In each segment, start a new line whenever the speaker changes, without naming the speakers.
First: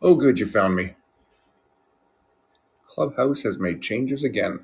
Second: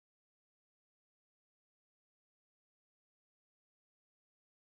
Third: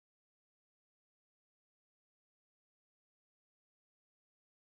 Oh, good, you found me. Clubhouse has made changes again.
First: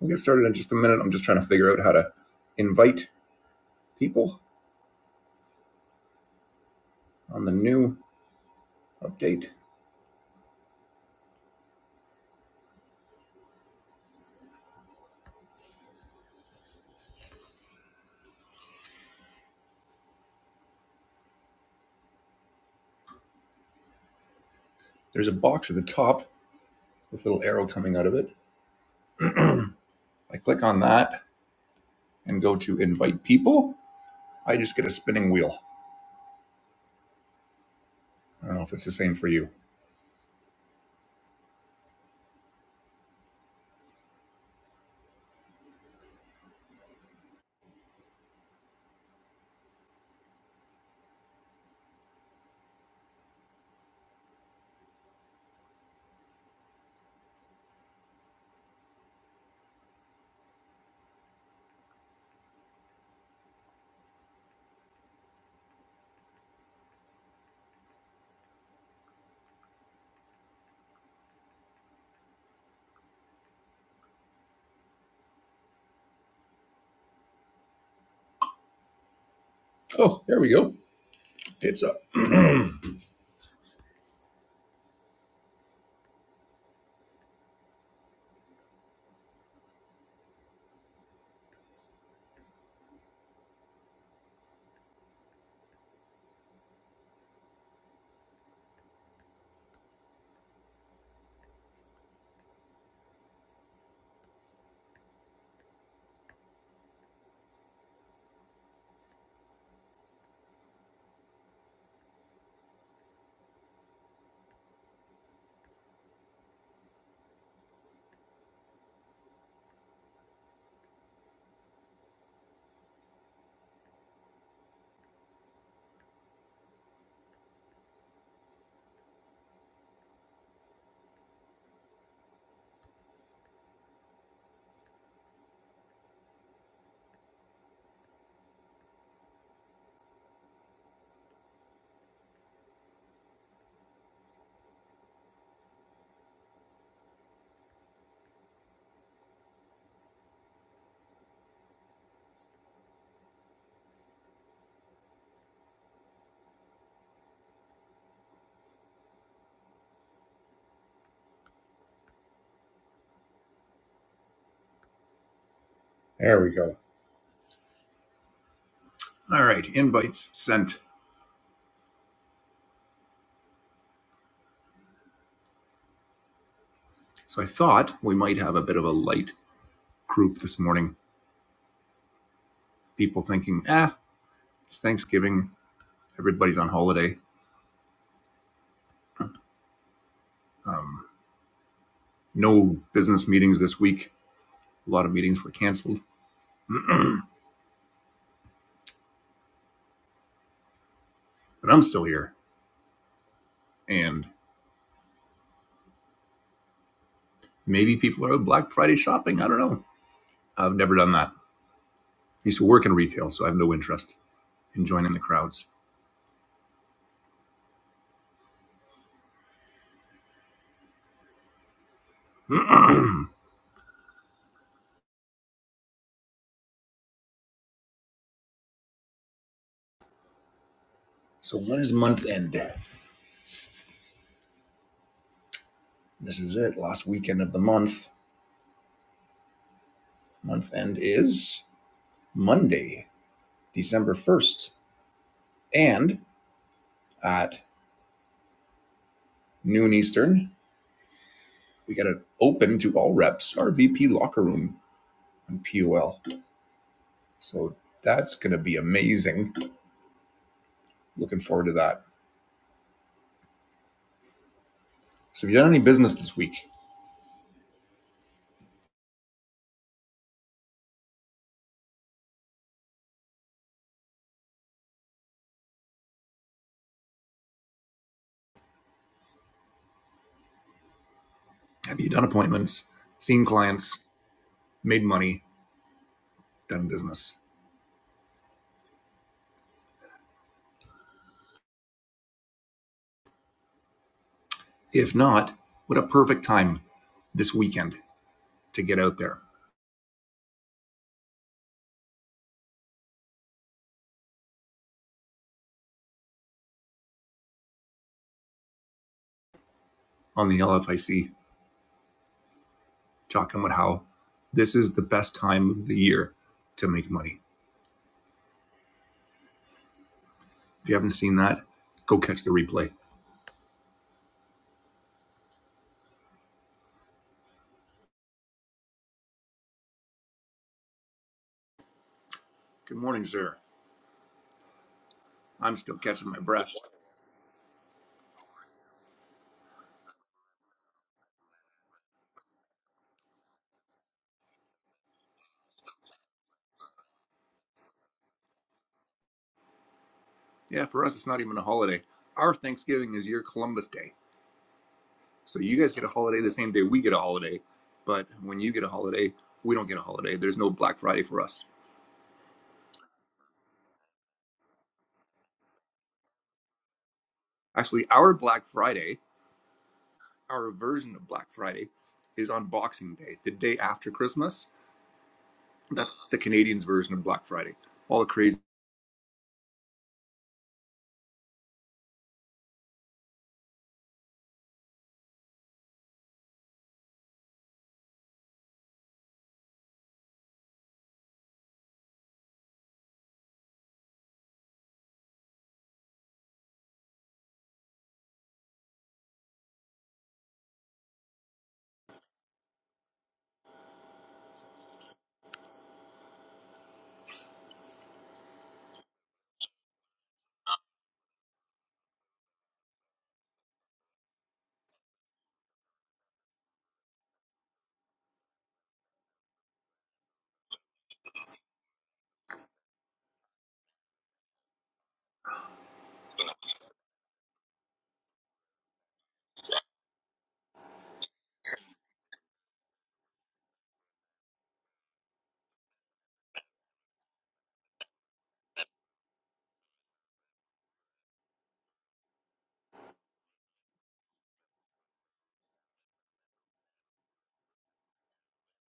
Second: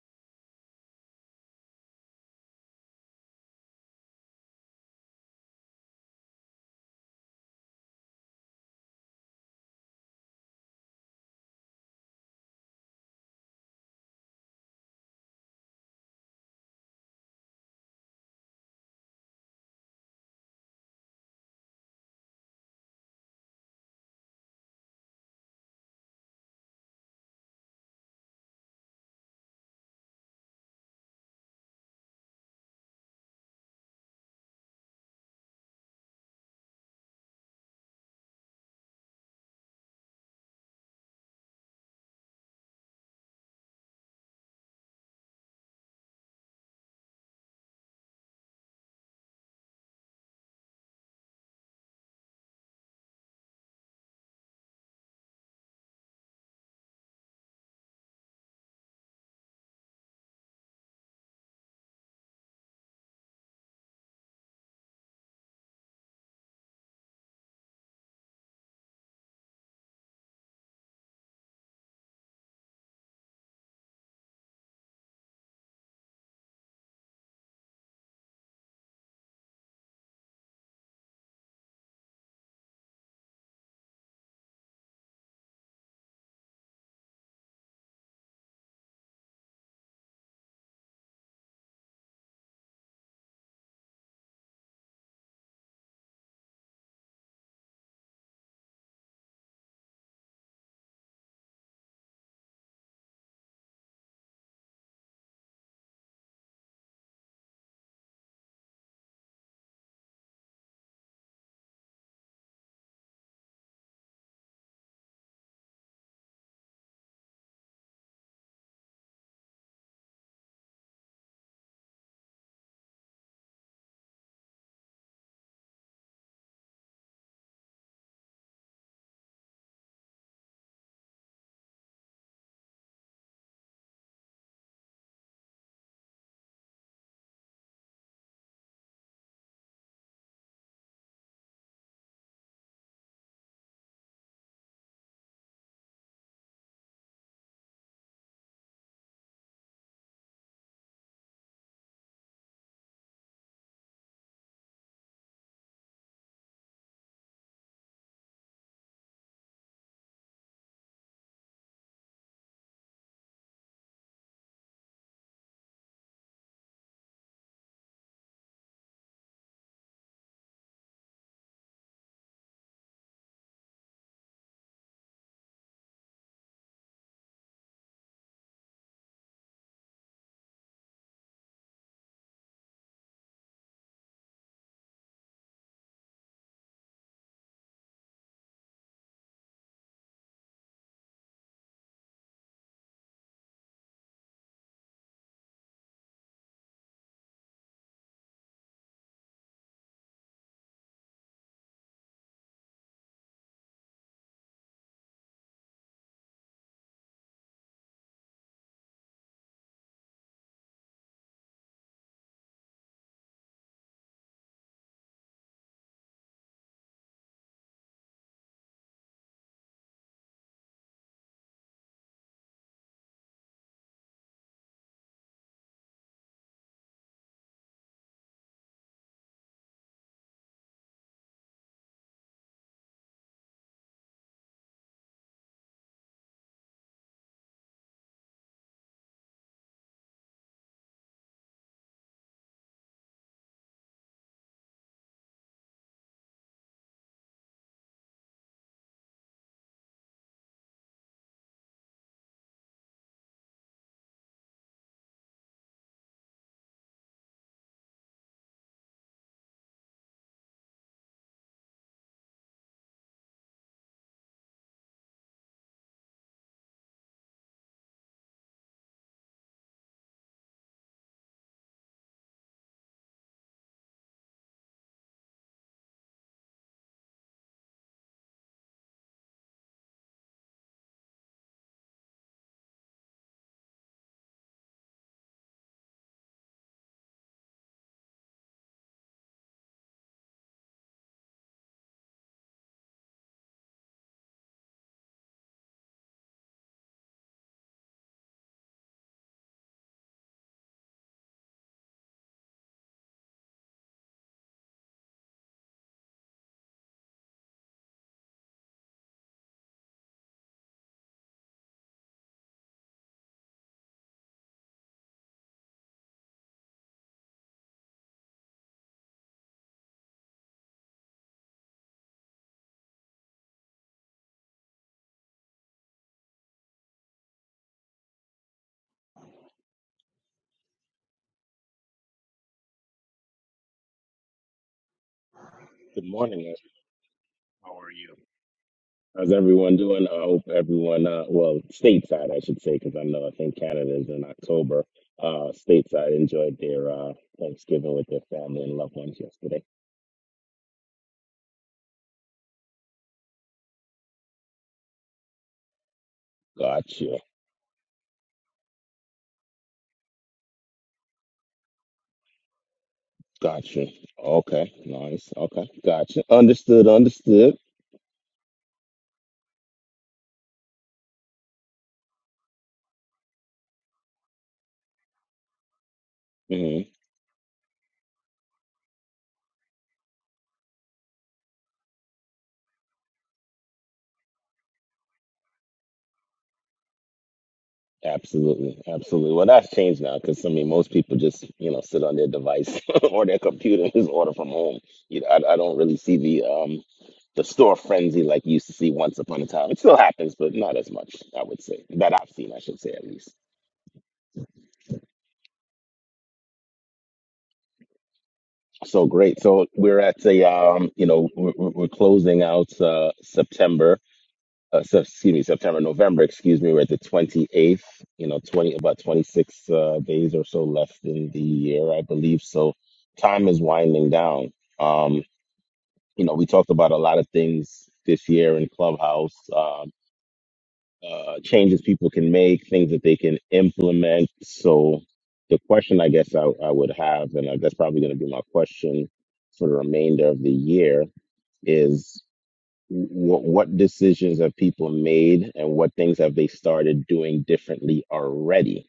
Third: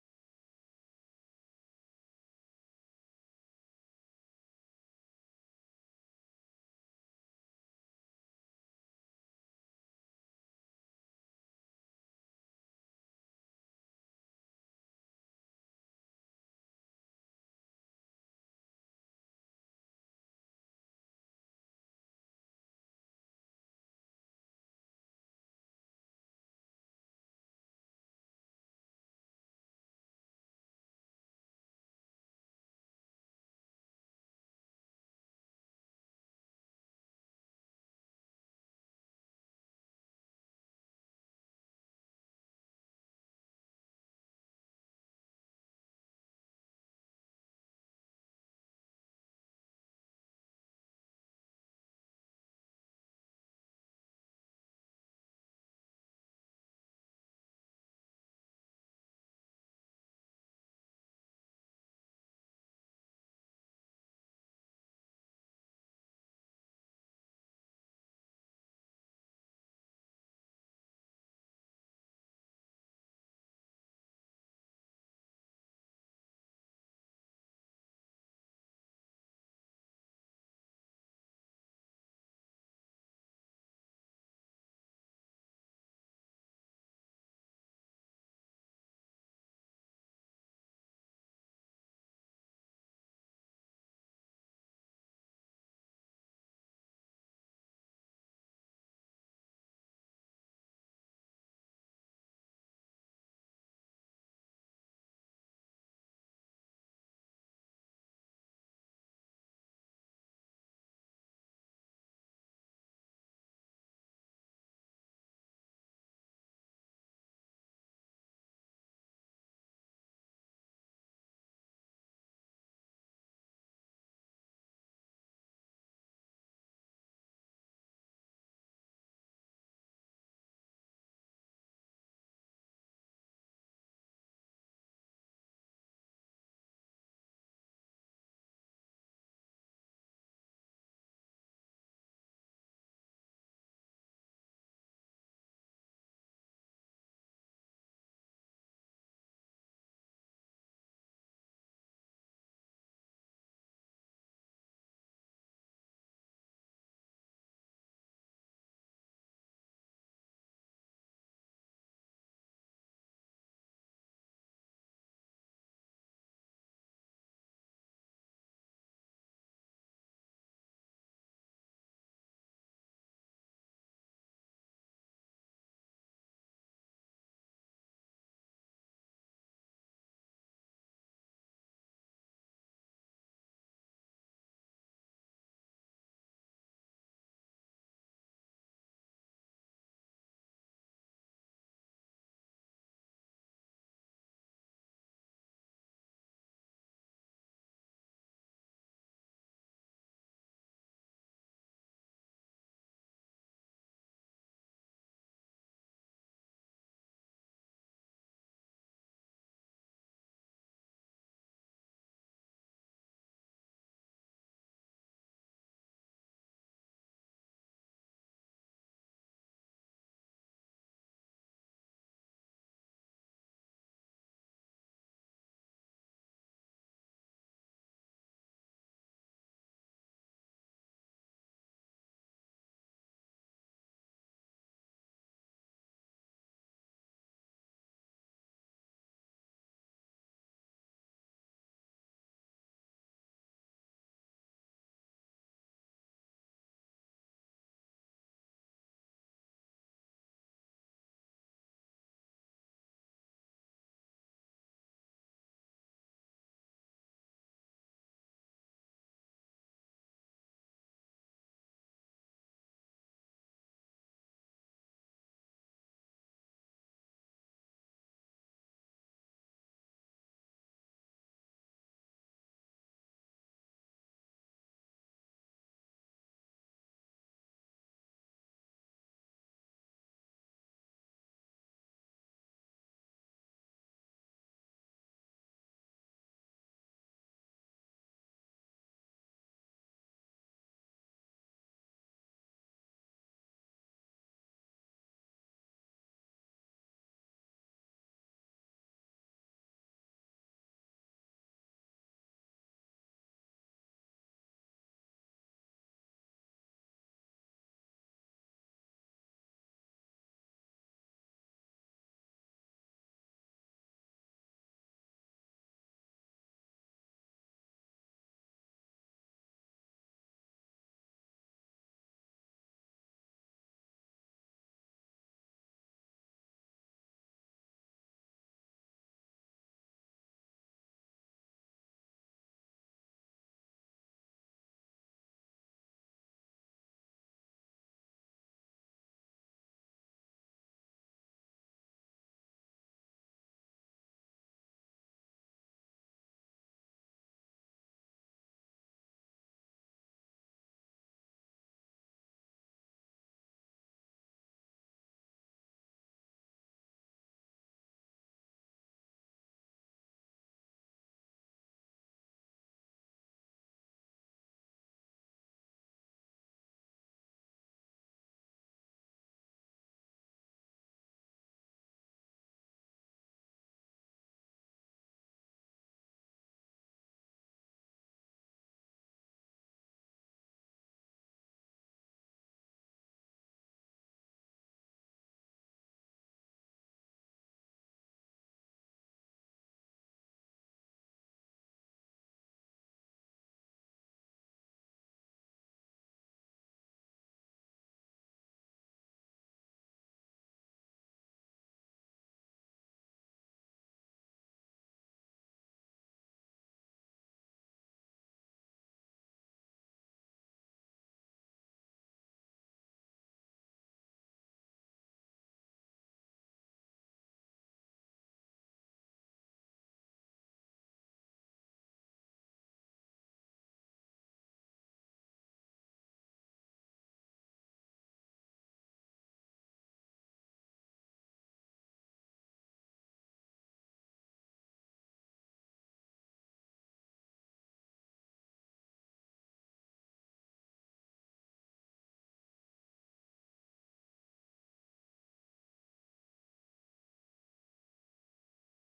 We'll get started in just a minute. I'm just trying to figure out how to invite people on the new update. There's a box at the top with a little arrow coming out of it. I click on that and go to invite people. I just get a spinning wheel. I don't know if it's the same for you. Oh, there we go. It's up. There we go. All right, invites sent. So I thought we might have a bit of a light group this morning. People thinking, ah, it's Thanksgiving, everybody's on holiday no business meetings this week. A lot of meetings were canceled, but I'm still here. And maybe people are Black Friday shopping. I don't know. I've never done that. I used to work in retail, so I have no interest in joining the crowds. So when is month end? This is it. Last weekend of the month. Month end is Monday, December 1st. And at noon Eastern, we got it open to all reps, our VP locker room on POL. So that's going to be amazing. Looking forward to that. So have you done any business this week? Have you done appointments, seen clients, made money, done business? If not, what a perfect time this weekend to get out there on the LFIC talking about how this is the best time of the year to make money. If you haven't seen that, go catch the replay. Good morning, sir. I'm still
Good
catching my
morning.
breath.
How are you? How's everyone doing? I hope everyone, uh, well, stateside, I should say, because I know I think Canada is in October. Uh, stateside enjoyed their uh, Thanksgiving with their family and loved ones yesterday.
Yeah, for us, it's not even a holiday. Our Thanksgiving is your Columbus Day. So you guys get a holiday the same day we get
Gotcha.
a holiday, but when you get a holiday, we don't get a holiday. There's no Black Friday for us.
Gotcha. Okay. Nice. Okay. Gotcha. Understood. Understood.
Actually, our Black Friday, our version of Black Friday, is on Boxing Day, the day after Christmas. That's the
Mm-hmm.
Canadians' version of Black Friday. All the crazy
Absolutely, absolutely. Well, that's changed now because I mean, most people just you know sit on their device or their computer and just order from home. You know, I, I don't really see the um the store frenzy like you used to see once upon a time. It still happens, but not as much, I would say, that I've seen, I should say at least. So great. So we're at a um, you know, we're, we're we're closing out uh September. uh, se- excuse me, September, November, excuse me, we're at the 28th, you know, 20, about 26 uh, days or so left in the year, I believe. So time is winding down. Um, you know, we talked about a lot of things this year in Clubhouse, um, uh, changes people can make, things that they can implement. So the question I guess I, I would have, and uh, that's probably going to be my question for the remainder of the year, is what what decisions have people made and what things have they started doing differently already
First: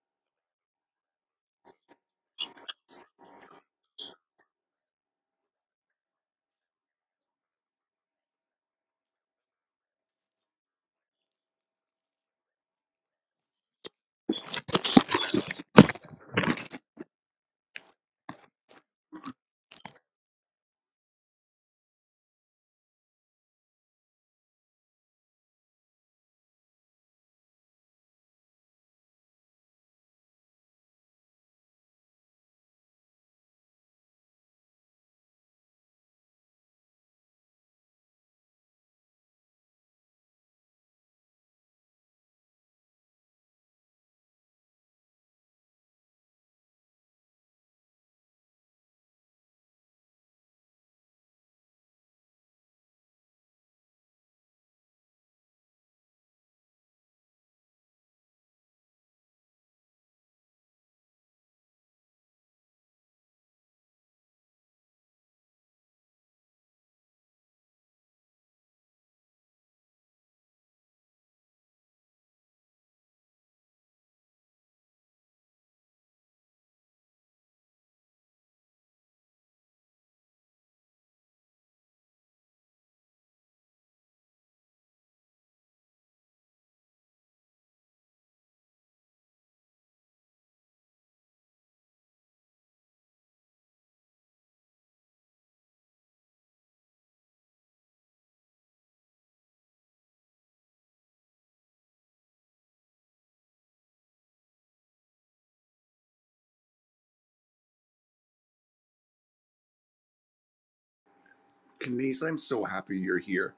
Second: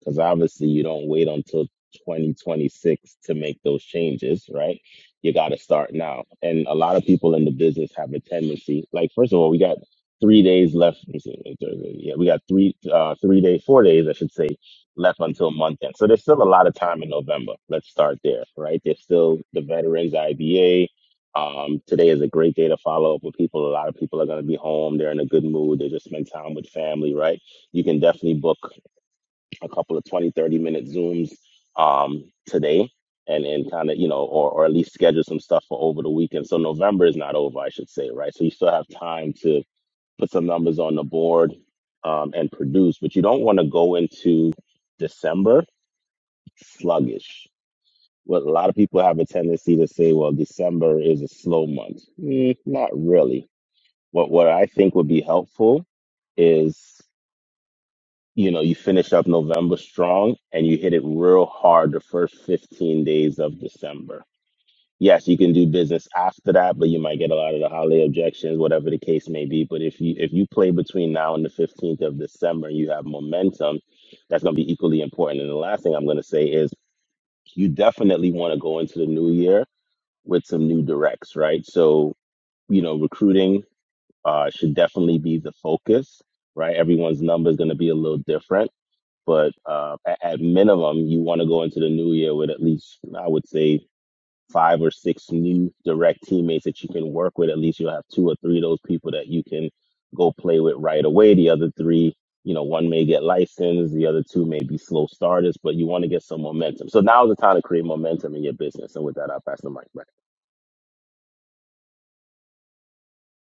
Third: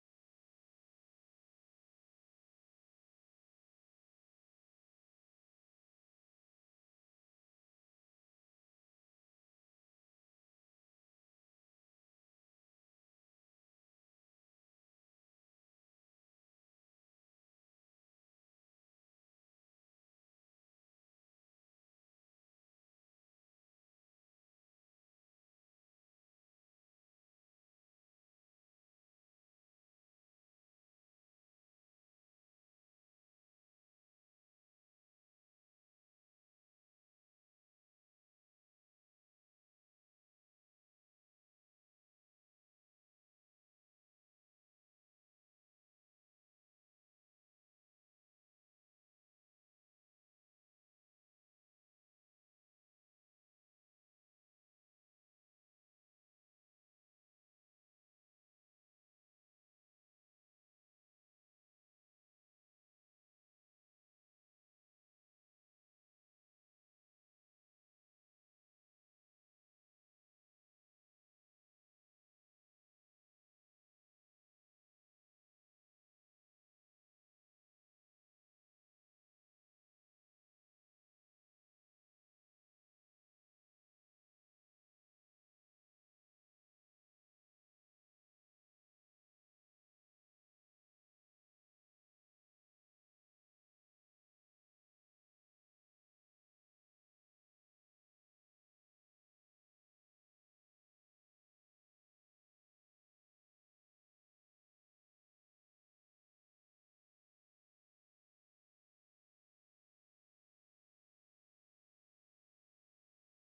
because obviously you don't wait until 2026 to make those changes, right? You got to start now. And a lot of people in the business have a tendency. Like, first of all, we got three days left. let me see, Thursday. Yeah, we got three, uh, three days, four days, I should say, left until month end. So there's still a lot of time in November. Let's start there, right? There's still the veterans IBA. Um, today is a great day to follow up with people. A lot of people are going to be home. They're in a good mood. They just spend time with family, right? You can definitely book a couple of twenty, thirty minute zooms um, today and and kind of you know or, or at least schedule some stuff for over the weekend so november is not over i should say right so you still have time to put some numbers on the board um, and produce but you don't want to go into december sluggish what a lot of people have a tendency to say well december is a slow month Mm, not really what what i think would be helpful is you know, you finish up November strong and you hit it real hard the first 15 days of December. Yes, you can do business after that, but you might get a lot of the holiday objections, whatever the case may be. But if you if you play between now and the 15th of December and you have momentum, that's going to be equally important. And the last thing I'm going to say is you definitely want to go into the new year with some new directs, right? So, you know, recruiting uh, should definitely be the focus, right? Everyone's number is going to be a little different but uh, at, at minimum, you want to go into the new year with at least, I would say, five or six new direct teammates that you can work with. At least you'll have two or three of those people that you can go play with right away. The other three, you know, one may get licensed, the other two may be slow starters, but you want to get some momentum. So now's the time to create momentum in your business. And with that, I'll pass the mic back.
Canadians. I'm so happy you're here.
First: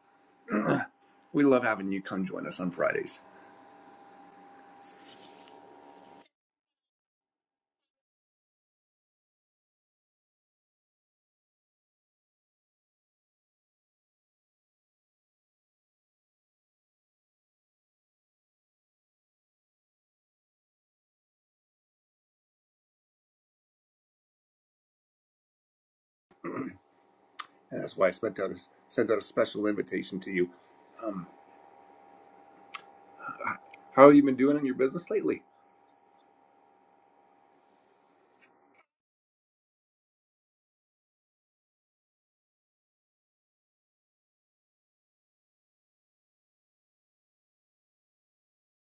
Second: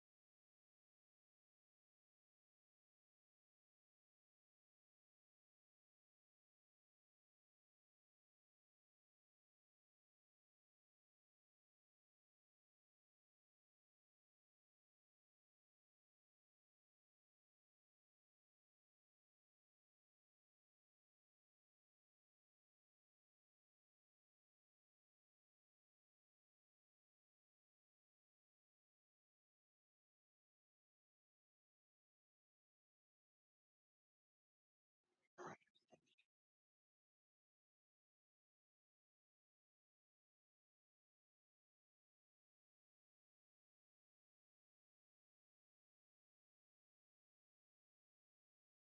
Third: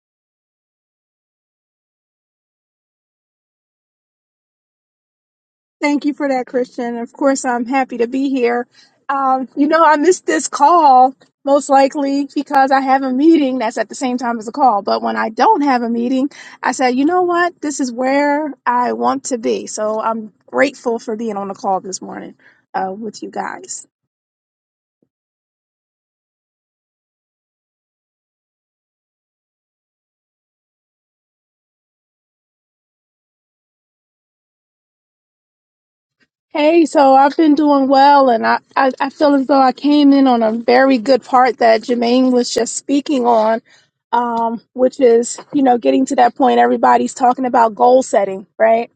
We love having you come join us on Fridays.
Thank you for that, Christian. Of course, I'm happy to be here. Um, you know, I missed this call most likely because I have a meeting that's at the same time as a call. But when I don't have a meeting, I said, you know what? This is where I want to be. So I'm grateful for being on the call this morning uh, with you guys.
And that's why I sent out a, sent out a special invitation to you. How have you been doing in your business lately?
Hey, so I've been doing well, and I, I, I feel as though I came in on a very good part that Jermaine was just speaking on, um, which is, you know, getting to that point, everybody's talking about goal setting, right?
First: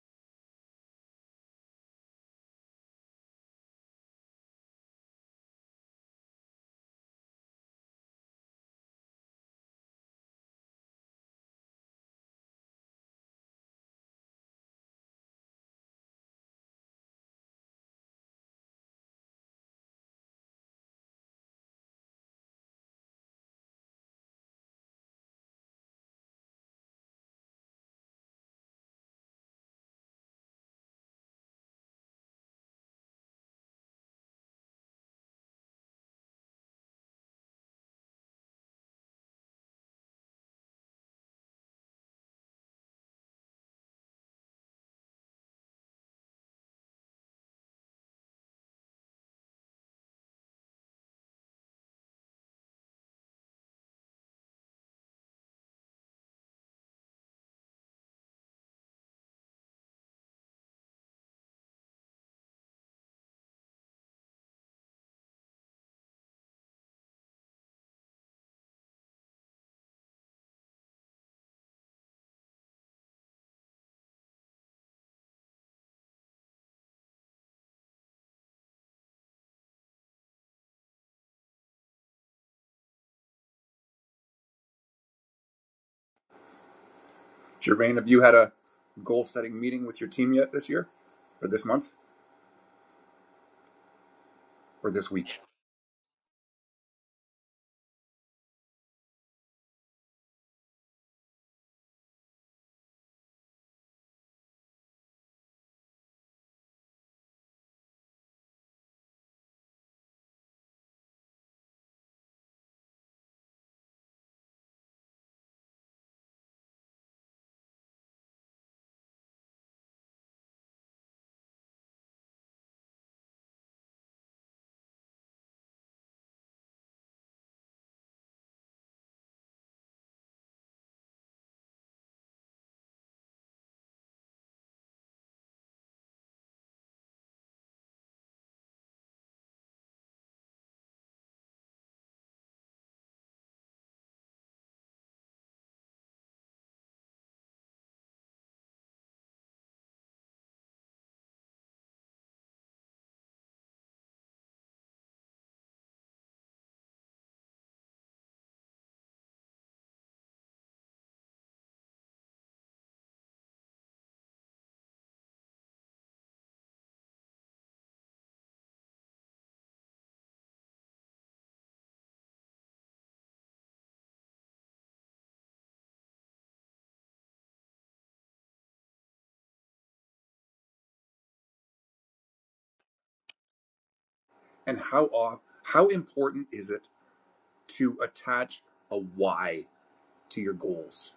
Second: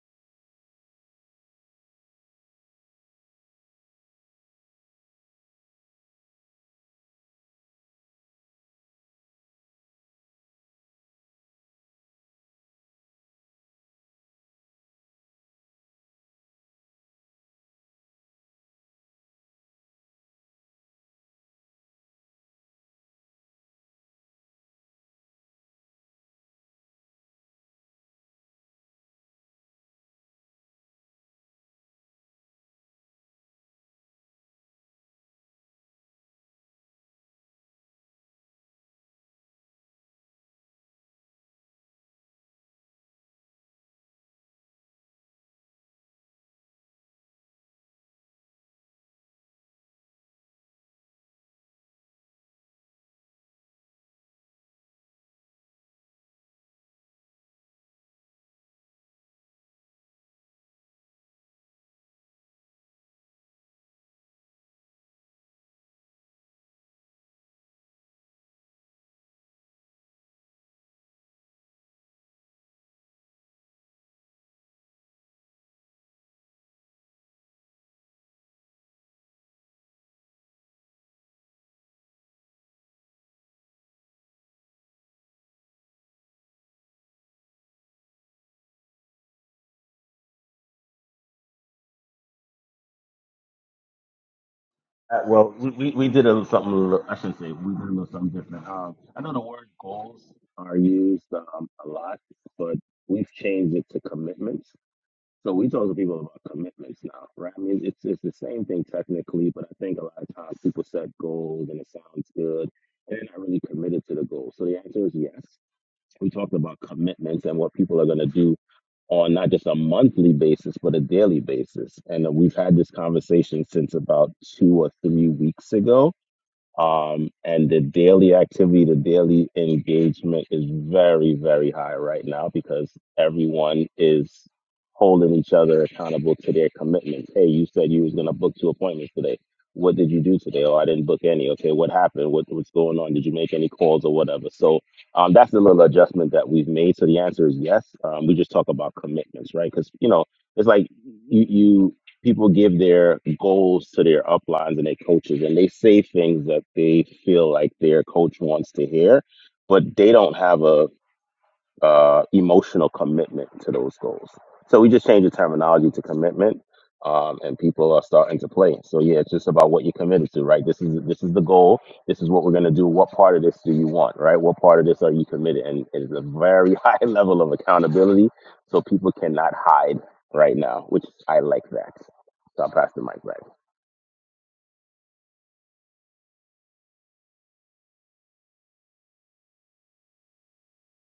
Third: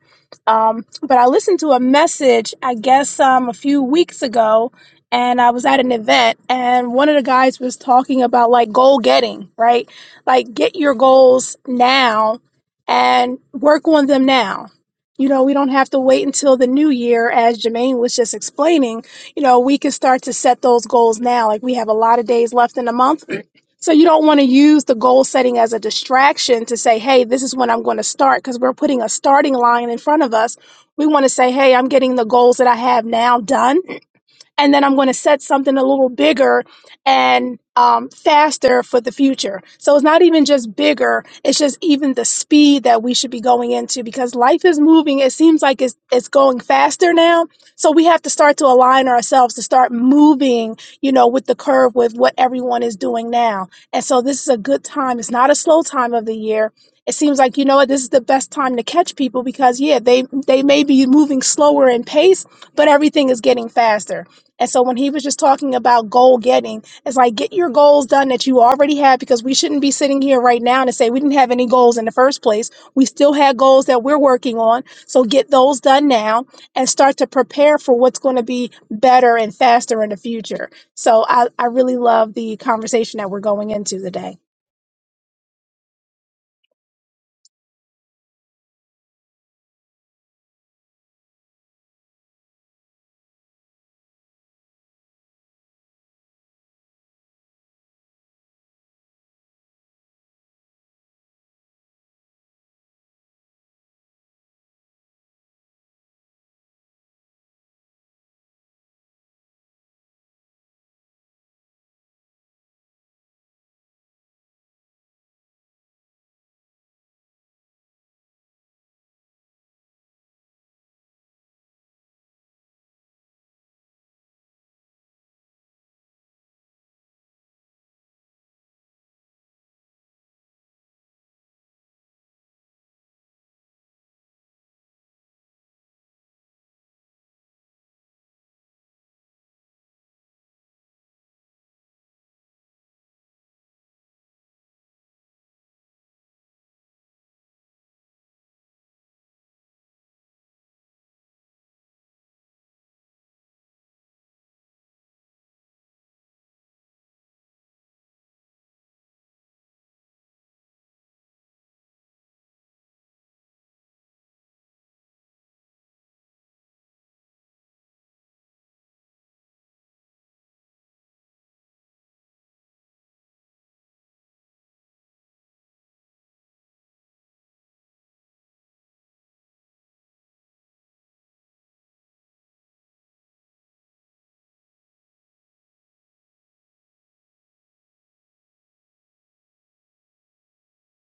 Um, but I listened to a message, I guess, um, a few weeks ago, and I was at an event, and one of the guys was talking about like goal getting, right? Like get your goals now and work on them now. You know, we don't have to wait until the new year, as Jermaine was just explaining. You know, we can start to set those goals now. Like we have a lot of days left in the month so you don't want to use the goal setting as a distraction to say, hey, this is when I'm going to start, because we're putting a starting line in front of us. We want to say, hey, I'm getting the goals that I have now done and then I'm going to set something a little bigger and um, faster for the future. So it's not even just bigger; it's just even the speed that we should be going into because life is moving. It seems like it's it's going faster now, so we have to start to align ourselves to start moving, you know, with the curve with what everyone is doing now. And so this is a good time. It's not a slow time of the year. It seems like you know what this is the best time to catch people because yeah, they they may be moving slower in pace, but everything is getting faster. And so when he was just talking about goal getting, it's like get your goals done that you already have because we shouldn't be sitting here right now and say we didn't have any goals in the first place. We still had goals that we're working on. So get those done now and start to prepare for what's going to be better and faster in the future. So I, I really love the conversation that we're going into today.
Gervain, have you had a goal setting meeting with your team yet this year, or this month, or this
Uh,
week?
well, we, we, we did a something. a little- I should say we did a little something different. Um, I know the word goals are used um, a lot, but we've changed it to commitments. So we talk to people about commitments now, right? I mean, it's it's the same thing technically, but I think a lot of times people set goals and it sounds good, and they're not really committed to the goal. So the answer is yes. We talked about commitments and what people are going to do on not just a monthly basis, but a daily basis. And we've had this conversation since about two or three weeks ago um, and the daily activity, the daily engagement is very, very high right now because everyone is holding each other accountable to their commitments. Hey, you said you was gonna book two appointments today. What did you do today? Oh, I didn't book any. Okay, what happened? What, what's going on? Did you make any calls or whatever? So um, that's the little adjustment that we've made. So the answer is yes. Um, we just talk about commitments, right? Because you know it's like you you people give their goals to their uplines and their coaches and they say things that they feel like their coach wants to hear but they don't have a uh, emotional commitment to those goals. So we just changed the terminology to commitment, um, and people are starting to play. So yeah, it's just about what you're committed to, right? This is this is the goal. This is what we're gonna do. What part of this do you want, right? What part of this are you committed? And it's a very high level of accountability, so people cannot hide right now, which I like that. So I'll pass the mic back.
And how off, how important is it to attach a why to your goals?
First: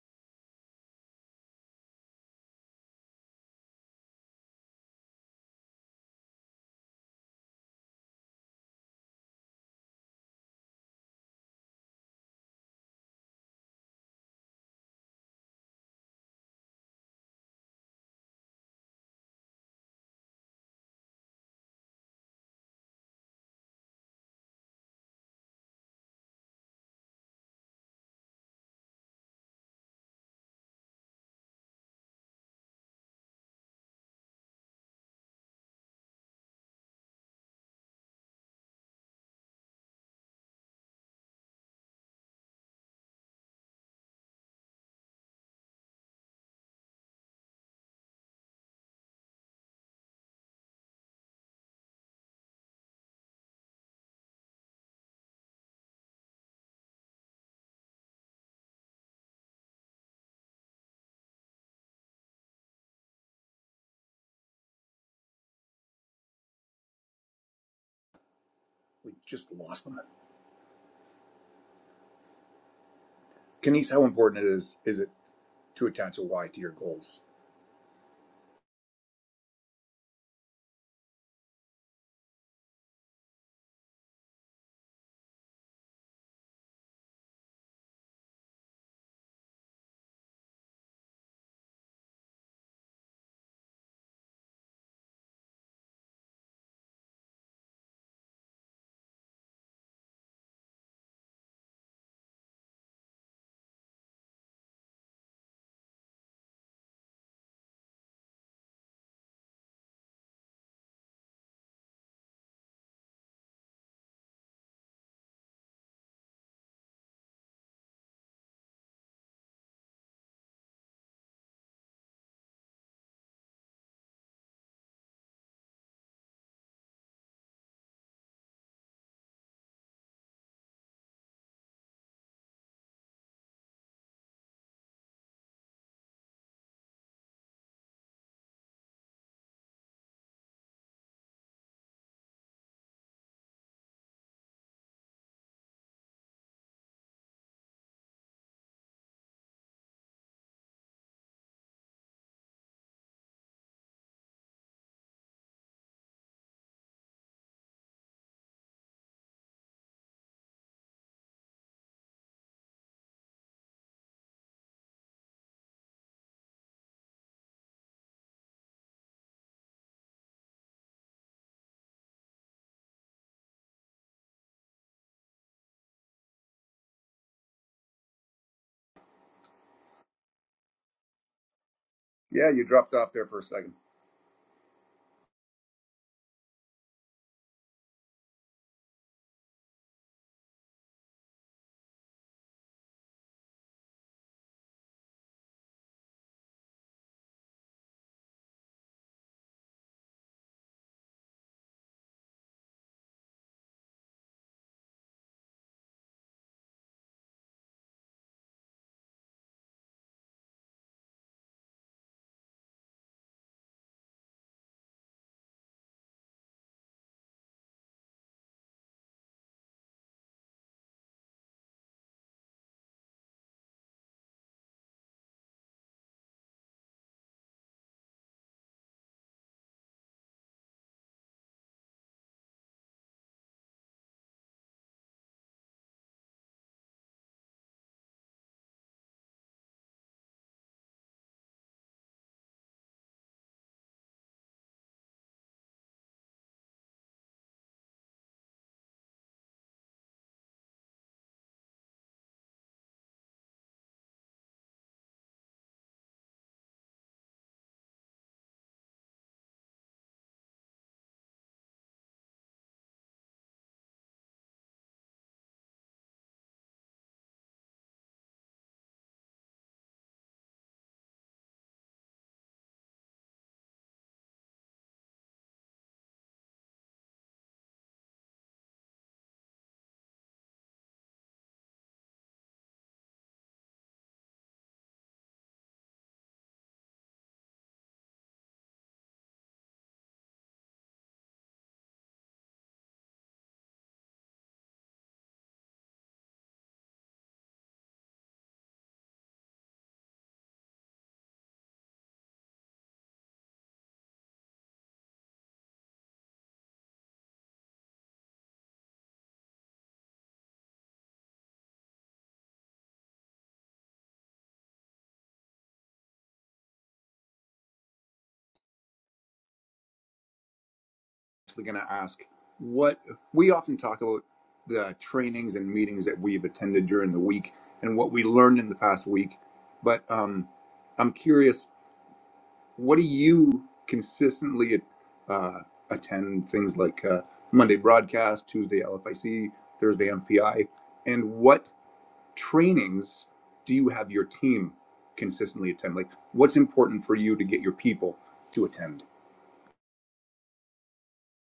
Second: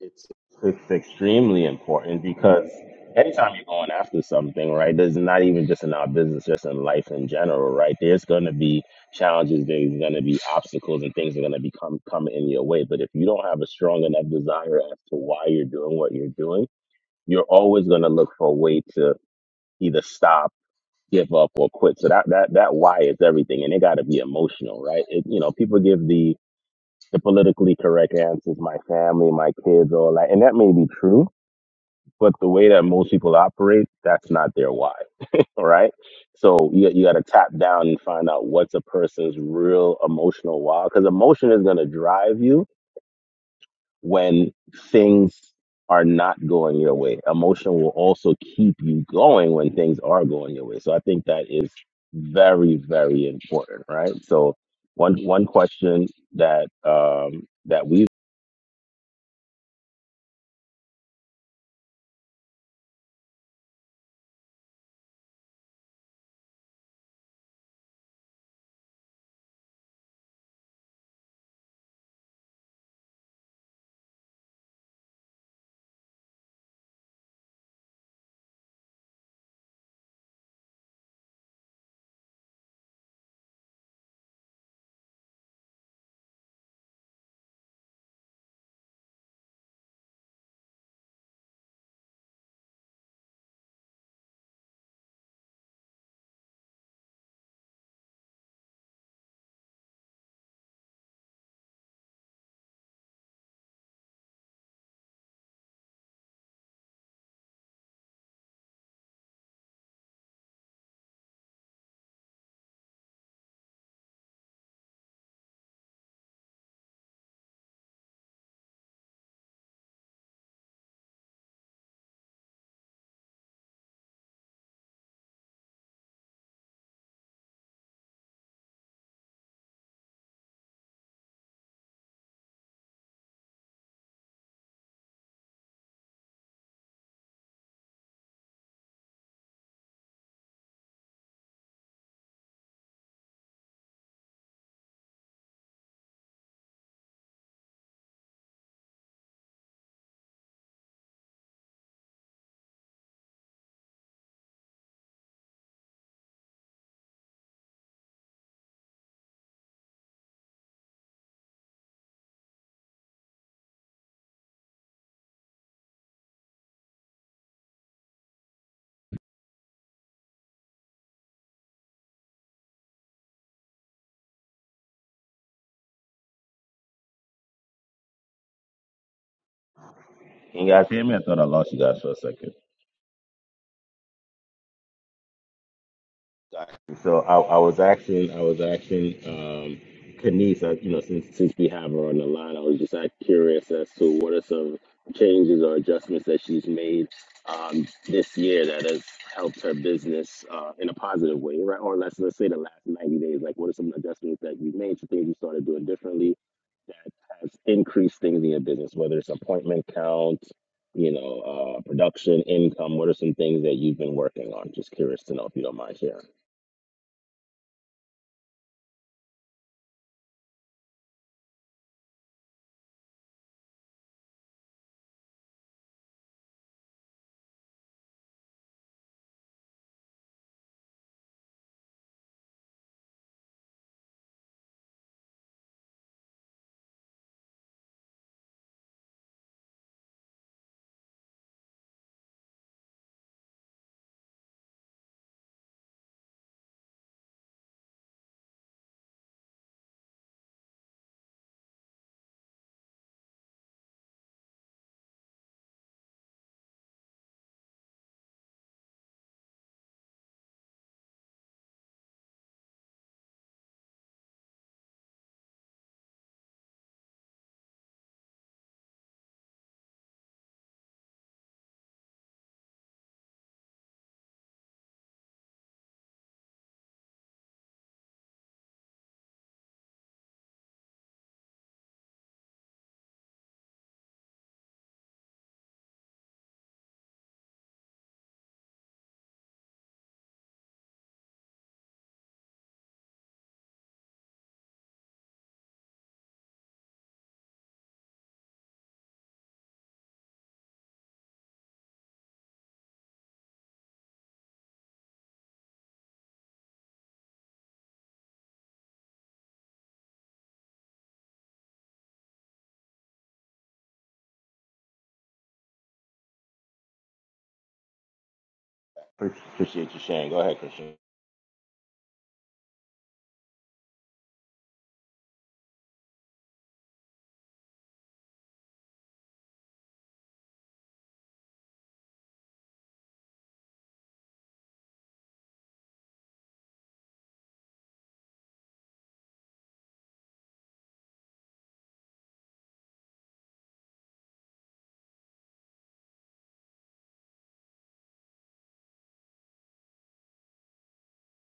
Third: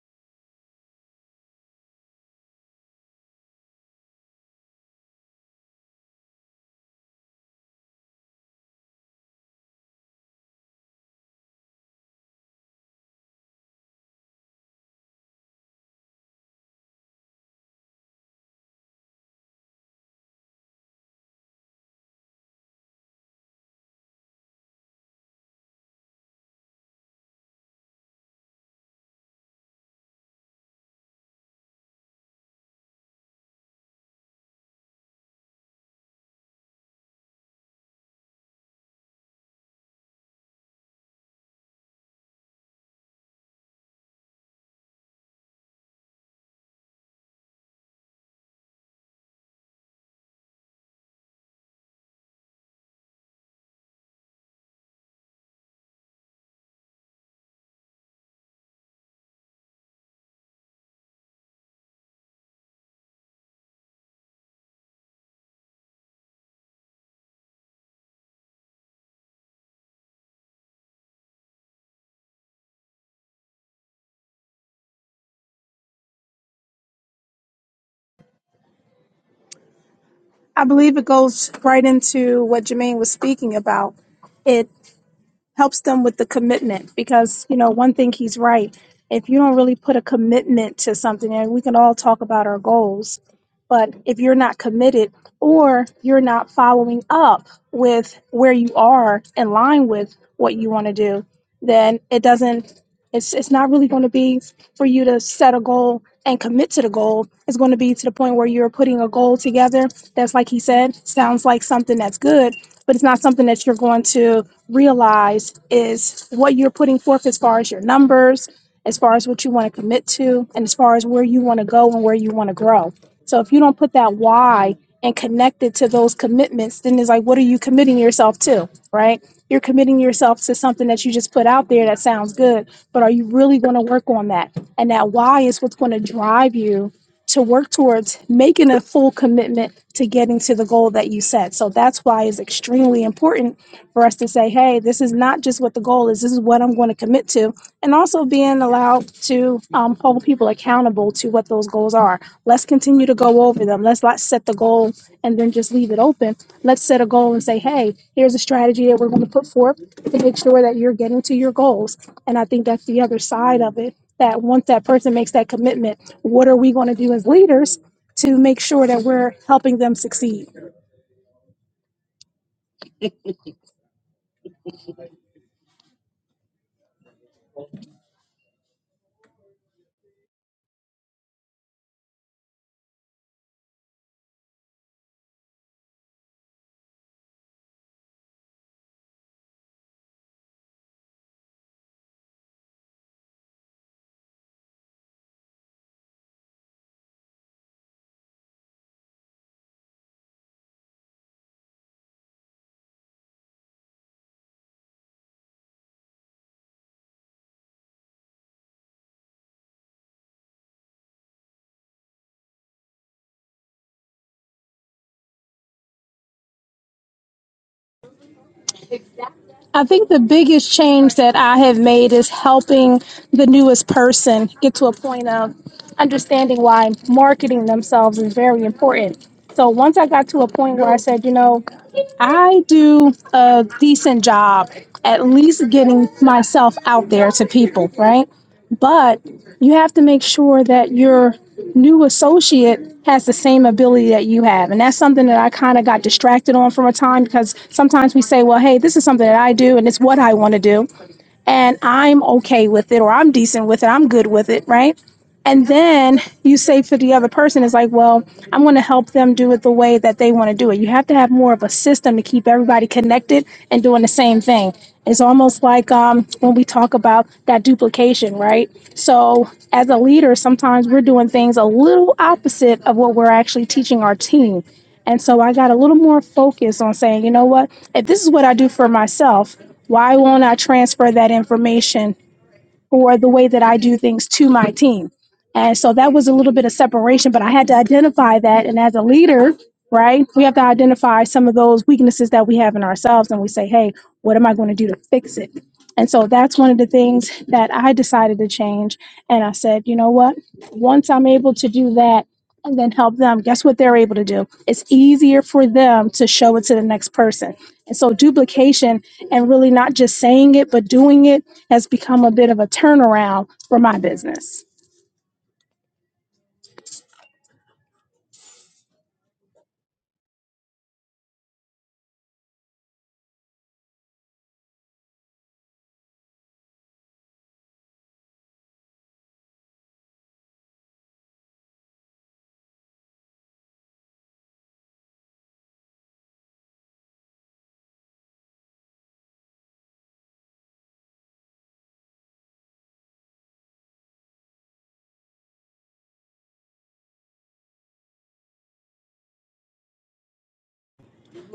It's it's extremely important because anytime you're going after something, right, there's not even just in our business, just in life in general, right? There's going to be challenges, there's going to be obstacles, and things are going to become come coming in your way. But if you don't have a strong enough desire as to why you're doing what you're doing, you're always going to look for a way to either stop, give up, or quit. So that that that why is everything, and it got to be emotional, right? It you know people give the the politically correct answers, my family, my kids, all that, and that may be true but the way that most people operate, that's not their why. All right. So you, you got to tap down and find out what's a person's real emotional why. Because emotion is going to drive you when things are not going your way. Emotion will also keep you going when things are going your way. So I think that is very, very important. Right. So one, one question that, um, that we
We just lost them. Kenise, how important it is is it to attach a why to your goals?
I believe it goes right into what Jermaine was speaking about. It. helps them with the commitment because you know one thing he's right if you don't really put a commitment to something and we can all talk about our goals but if you're not committed or you're not following up with where you are in line with what you want to do then it doesn't it's it's not really going to be for you to set a goal and commit to the goal it's going to be to the point where you're putting a goal together that's like he said sounds like something that's good but it's not something that you're going to realize is what you're putting forth as far as your numbers, as far as what you want to commit to, and as far as where you want to go and where you want to grow. So if you don't put that why and connect it to those commitments, then it's like, what are you committing yourself to, right? You're committing yourself to something that you just put out there that sounds good, but are you really going to work on that? And that why is what's going to drive you to work towards making a full commitment to getting to the goal that you set. So that's why it's extremely important for us to say, hey, this is not just what the goal is, this is what I'm going to commit to. And also being allowed to um, hold people accountable to what those goals are. Let's continue to go over them. Let's not set the goal and then just leave it open. Let's set a goal and say, hey, here's a strategy that we're going to put forth to make sure that you're getting to your goals and I think that's the other side of it that once that person makes that commitment, what are we going to do as leaders to make sure that we're helping them succeed?
can you guys hear me? I thought I lost you guys for a second.
Yeah, you dropped off there for a second.
Exactly. So I, I was asking, I was asking, um, Kenise, uh, you know, since since we have her on the line, I was just uh, curious as to what are some changes or adjustments that she's made um, this year that has helped her business uh, in a positive way, right? Or let's let's say the last ninety days, like what are some adjustments that you made, some things you started doing differently that has increased things in your business, whether it's appointment count, you know, uh, production, income. What are some things that you've been working on? Just curious to know if you don't mind sharing.
I think the biggest change that I have made is helping the newest person get to a point of understanding why marketing themselves is very important. So once I got to a point where I said, you know, I do a decent job at least getting myself out there to people, right? But you have to make sure that you're new associate has the same ability that you have. And that's something that I kind of got distracted on from a time because sometimes we say, well, hey, this is something that I do and it's what I want to do and I'm okay with it or I'm decent with it, I'm good with it, right? And then you say for the other person, it's like, well, I'm going to help them do it the way that they want to do it. You have to have more of a system to keep everybody connected and doing the same thing. It's almost like um, when we talk about that duplication, right? So, as a leader, sometimes we're doing things a little opposite of what we're actually teaching our team and so I got a little more focused on saying, you know what, if this is what I do for myself, why won't I transfer that information for the way that I do things to my team. And so that was a little bit of separation, but I had to identify that. And as a leader, right, we have to identify some of those weaknesses that we have in ourselves and we say, hey, what am I going to do to fix it? And so that's one of the things that I decided to change. And I said, you know what? Once I'm able to do that and then help them, guess what they're able to do? It's easier for them to show it to the next person. And so duplication and really not just saying it, but doing it has become a bit of a turnaround for my business.
Appreciate you, Shane. Go ahead, Christian.
Actually, going to ask what we often talk about the trainings and meetings that we've attended during the week and what we learned in the past week. But um, I'm curious What do you consistently uh, attend things like uh, Monday broadcast, Tuesday LFIC, Thursday MPI, and what trainings do you have your team consistently attend? Like, what's important for you to get your people to attend?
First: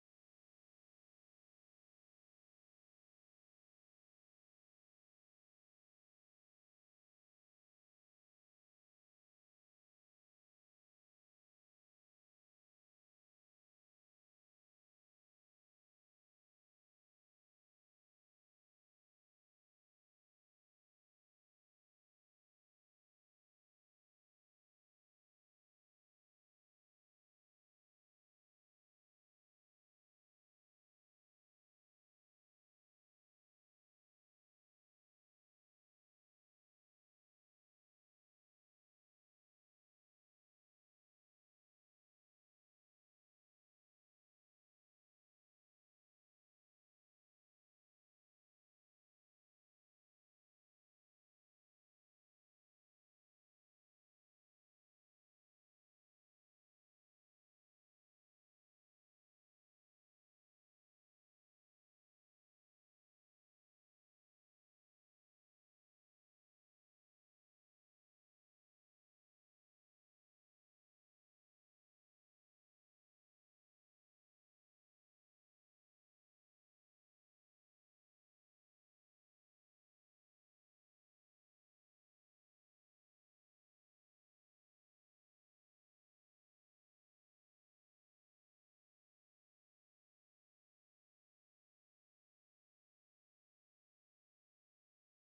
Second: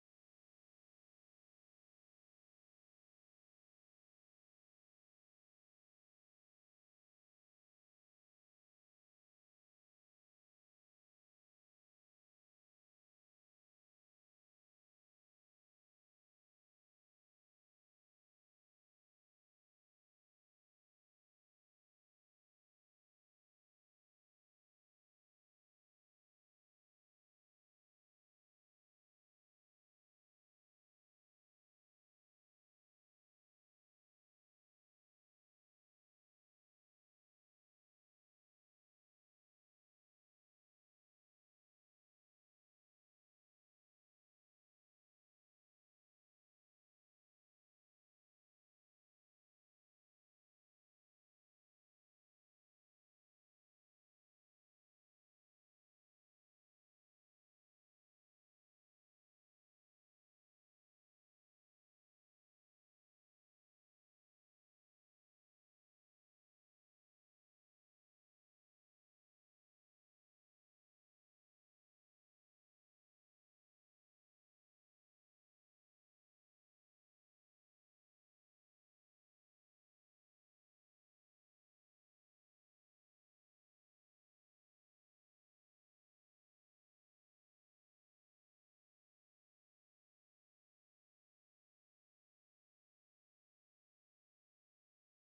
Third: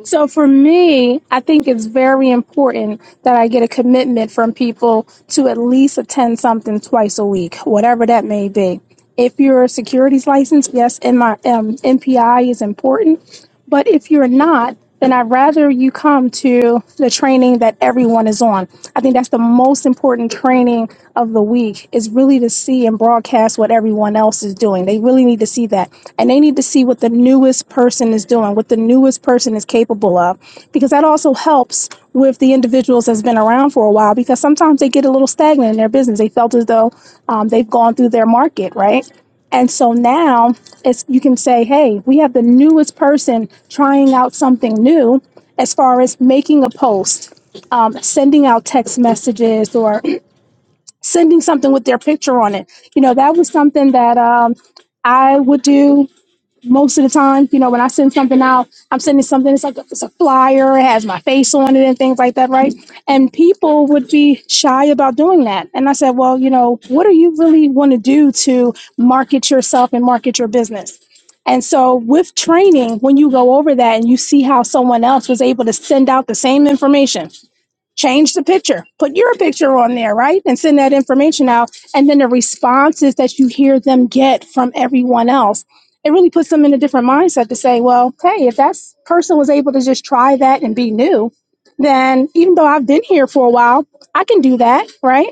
So for me, I think it's very important that I get a commitment from people to at least attend something twice a week, whatever that may be. If you're a securities license, yes, my um, MPI is important, but if you're not, then I'd rather you come to the training that everyone is on. I think that's the most. most important training of the week is really to see and broadcast what everyone else is doing. They really need to see that. And they need to see what the newest person is doing, what the newest person is capable of, because that also helps with the individuals that's been around for a while, because sometimes they get a little stagnant in their business. They felt as though um, they've gone through their market, right? And so now it's you can say, hey, we have the newest person trying out something new as far as making a post um, sending out text messages or sending something with their picture on it. You know, that was something that um, I would do most of the time. You know, when I send something out, I'm sending something. It's like a, it's a flyer. It has my face on it and things like that, right? And people would be shy about doing that. And I said, well, you know, what do you really want to do to market yourself and market your business? And so, with training, when you go over that and you see how someone else was able to send out the same information change the picture put your picture on there right and send that information out and then the responses that you hear them get from everyone else it really puts them in a different mindset to say well hey if that person was able to just try that and be new then even though i've been here for a while i can do that right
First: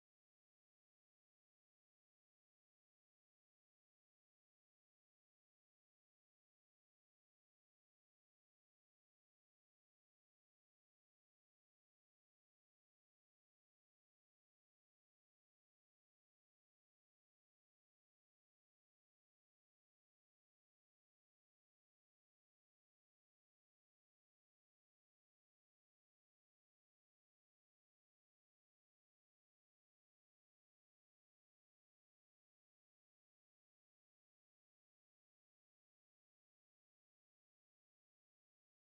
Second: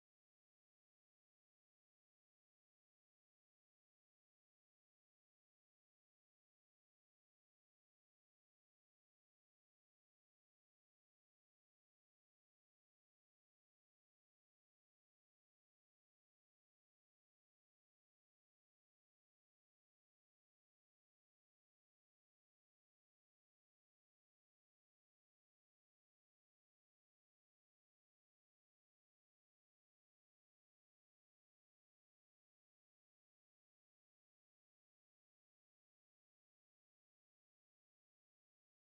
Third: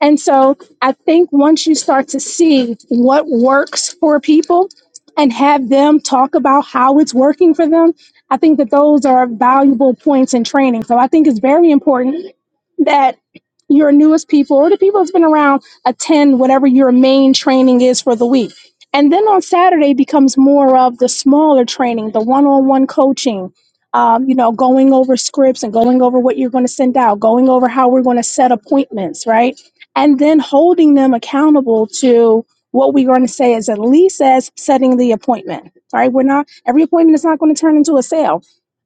and so I think once you start to see what works for people and have them talk about how it's working for them, I think that those are valuable points in training. So I think it's very important that your newest people or the people that's been around attend whatever your main training is for the week. And then on Saturday becomes more of the smaller training, the one on one coaching, um, you know, going over scripts and going over what you're going to send out, going over how we're going to set appointments, right? and then holding them accountable to what we're going to say is at least as setting the appointment, right? We're not, every appointment is not going to turn into a sale.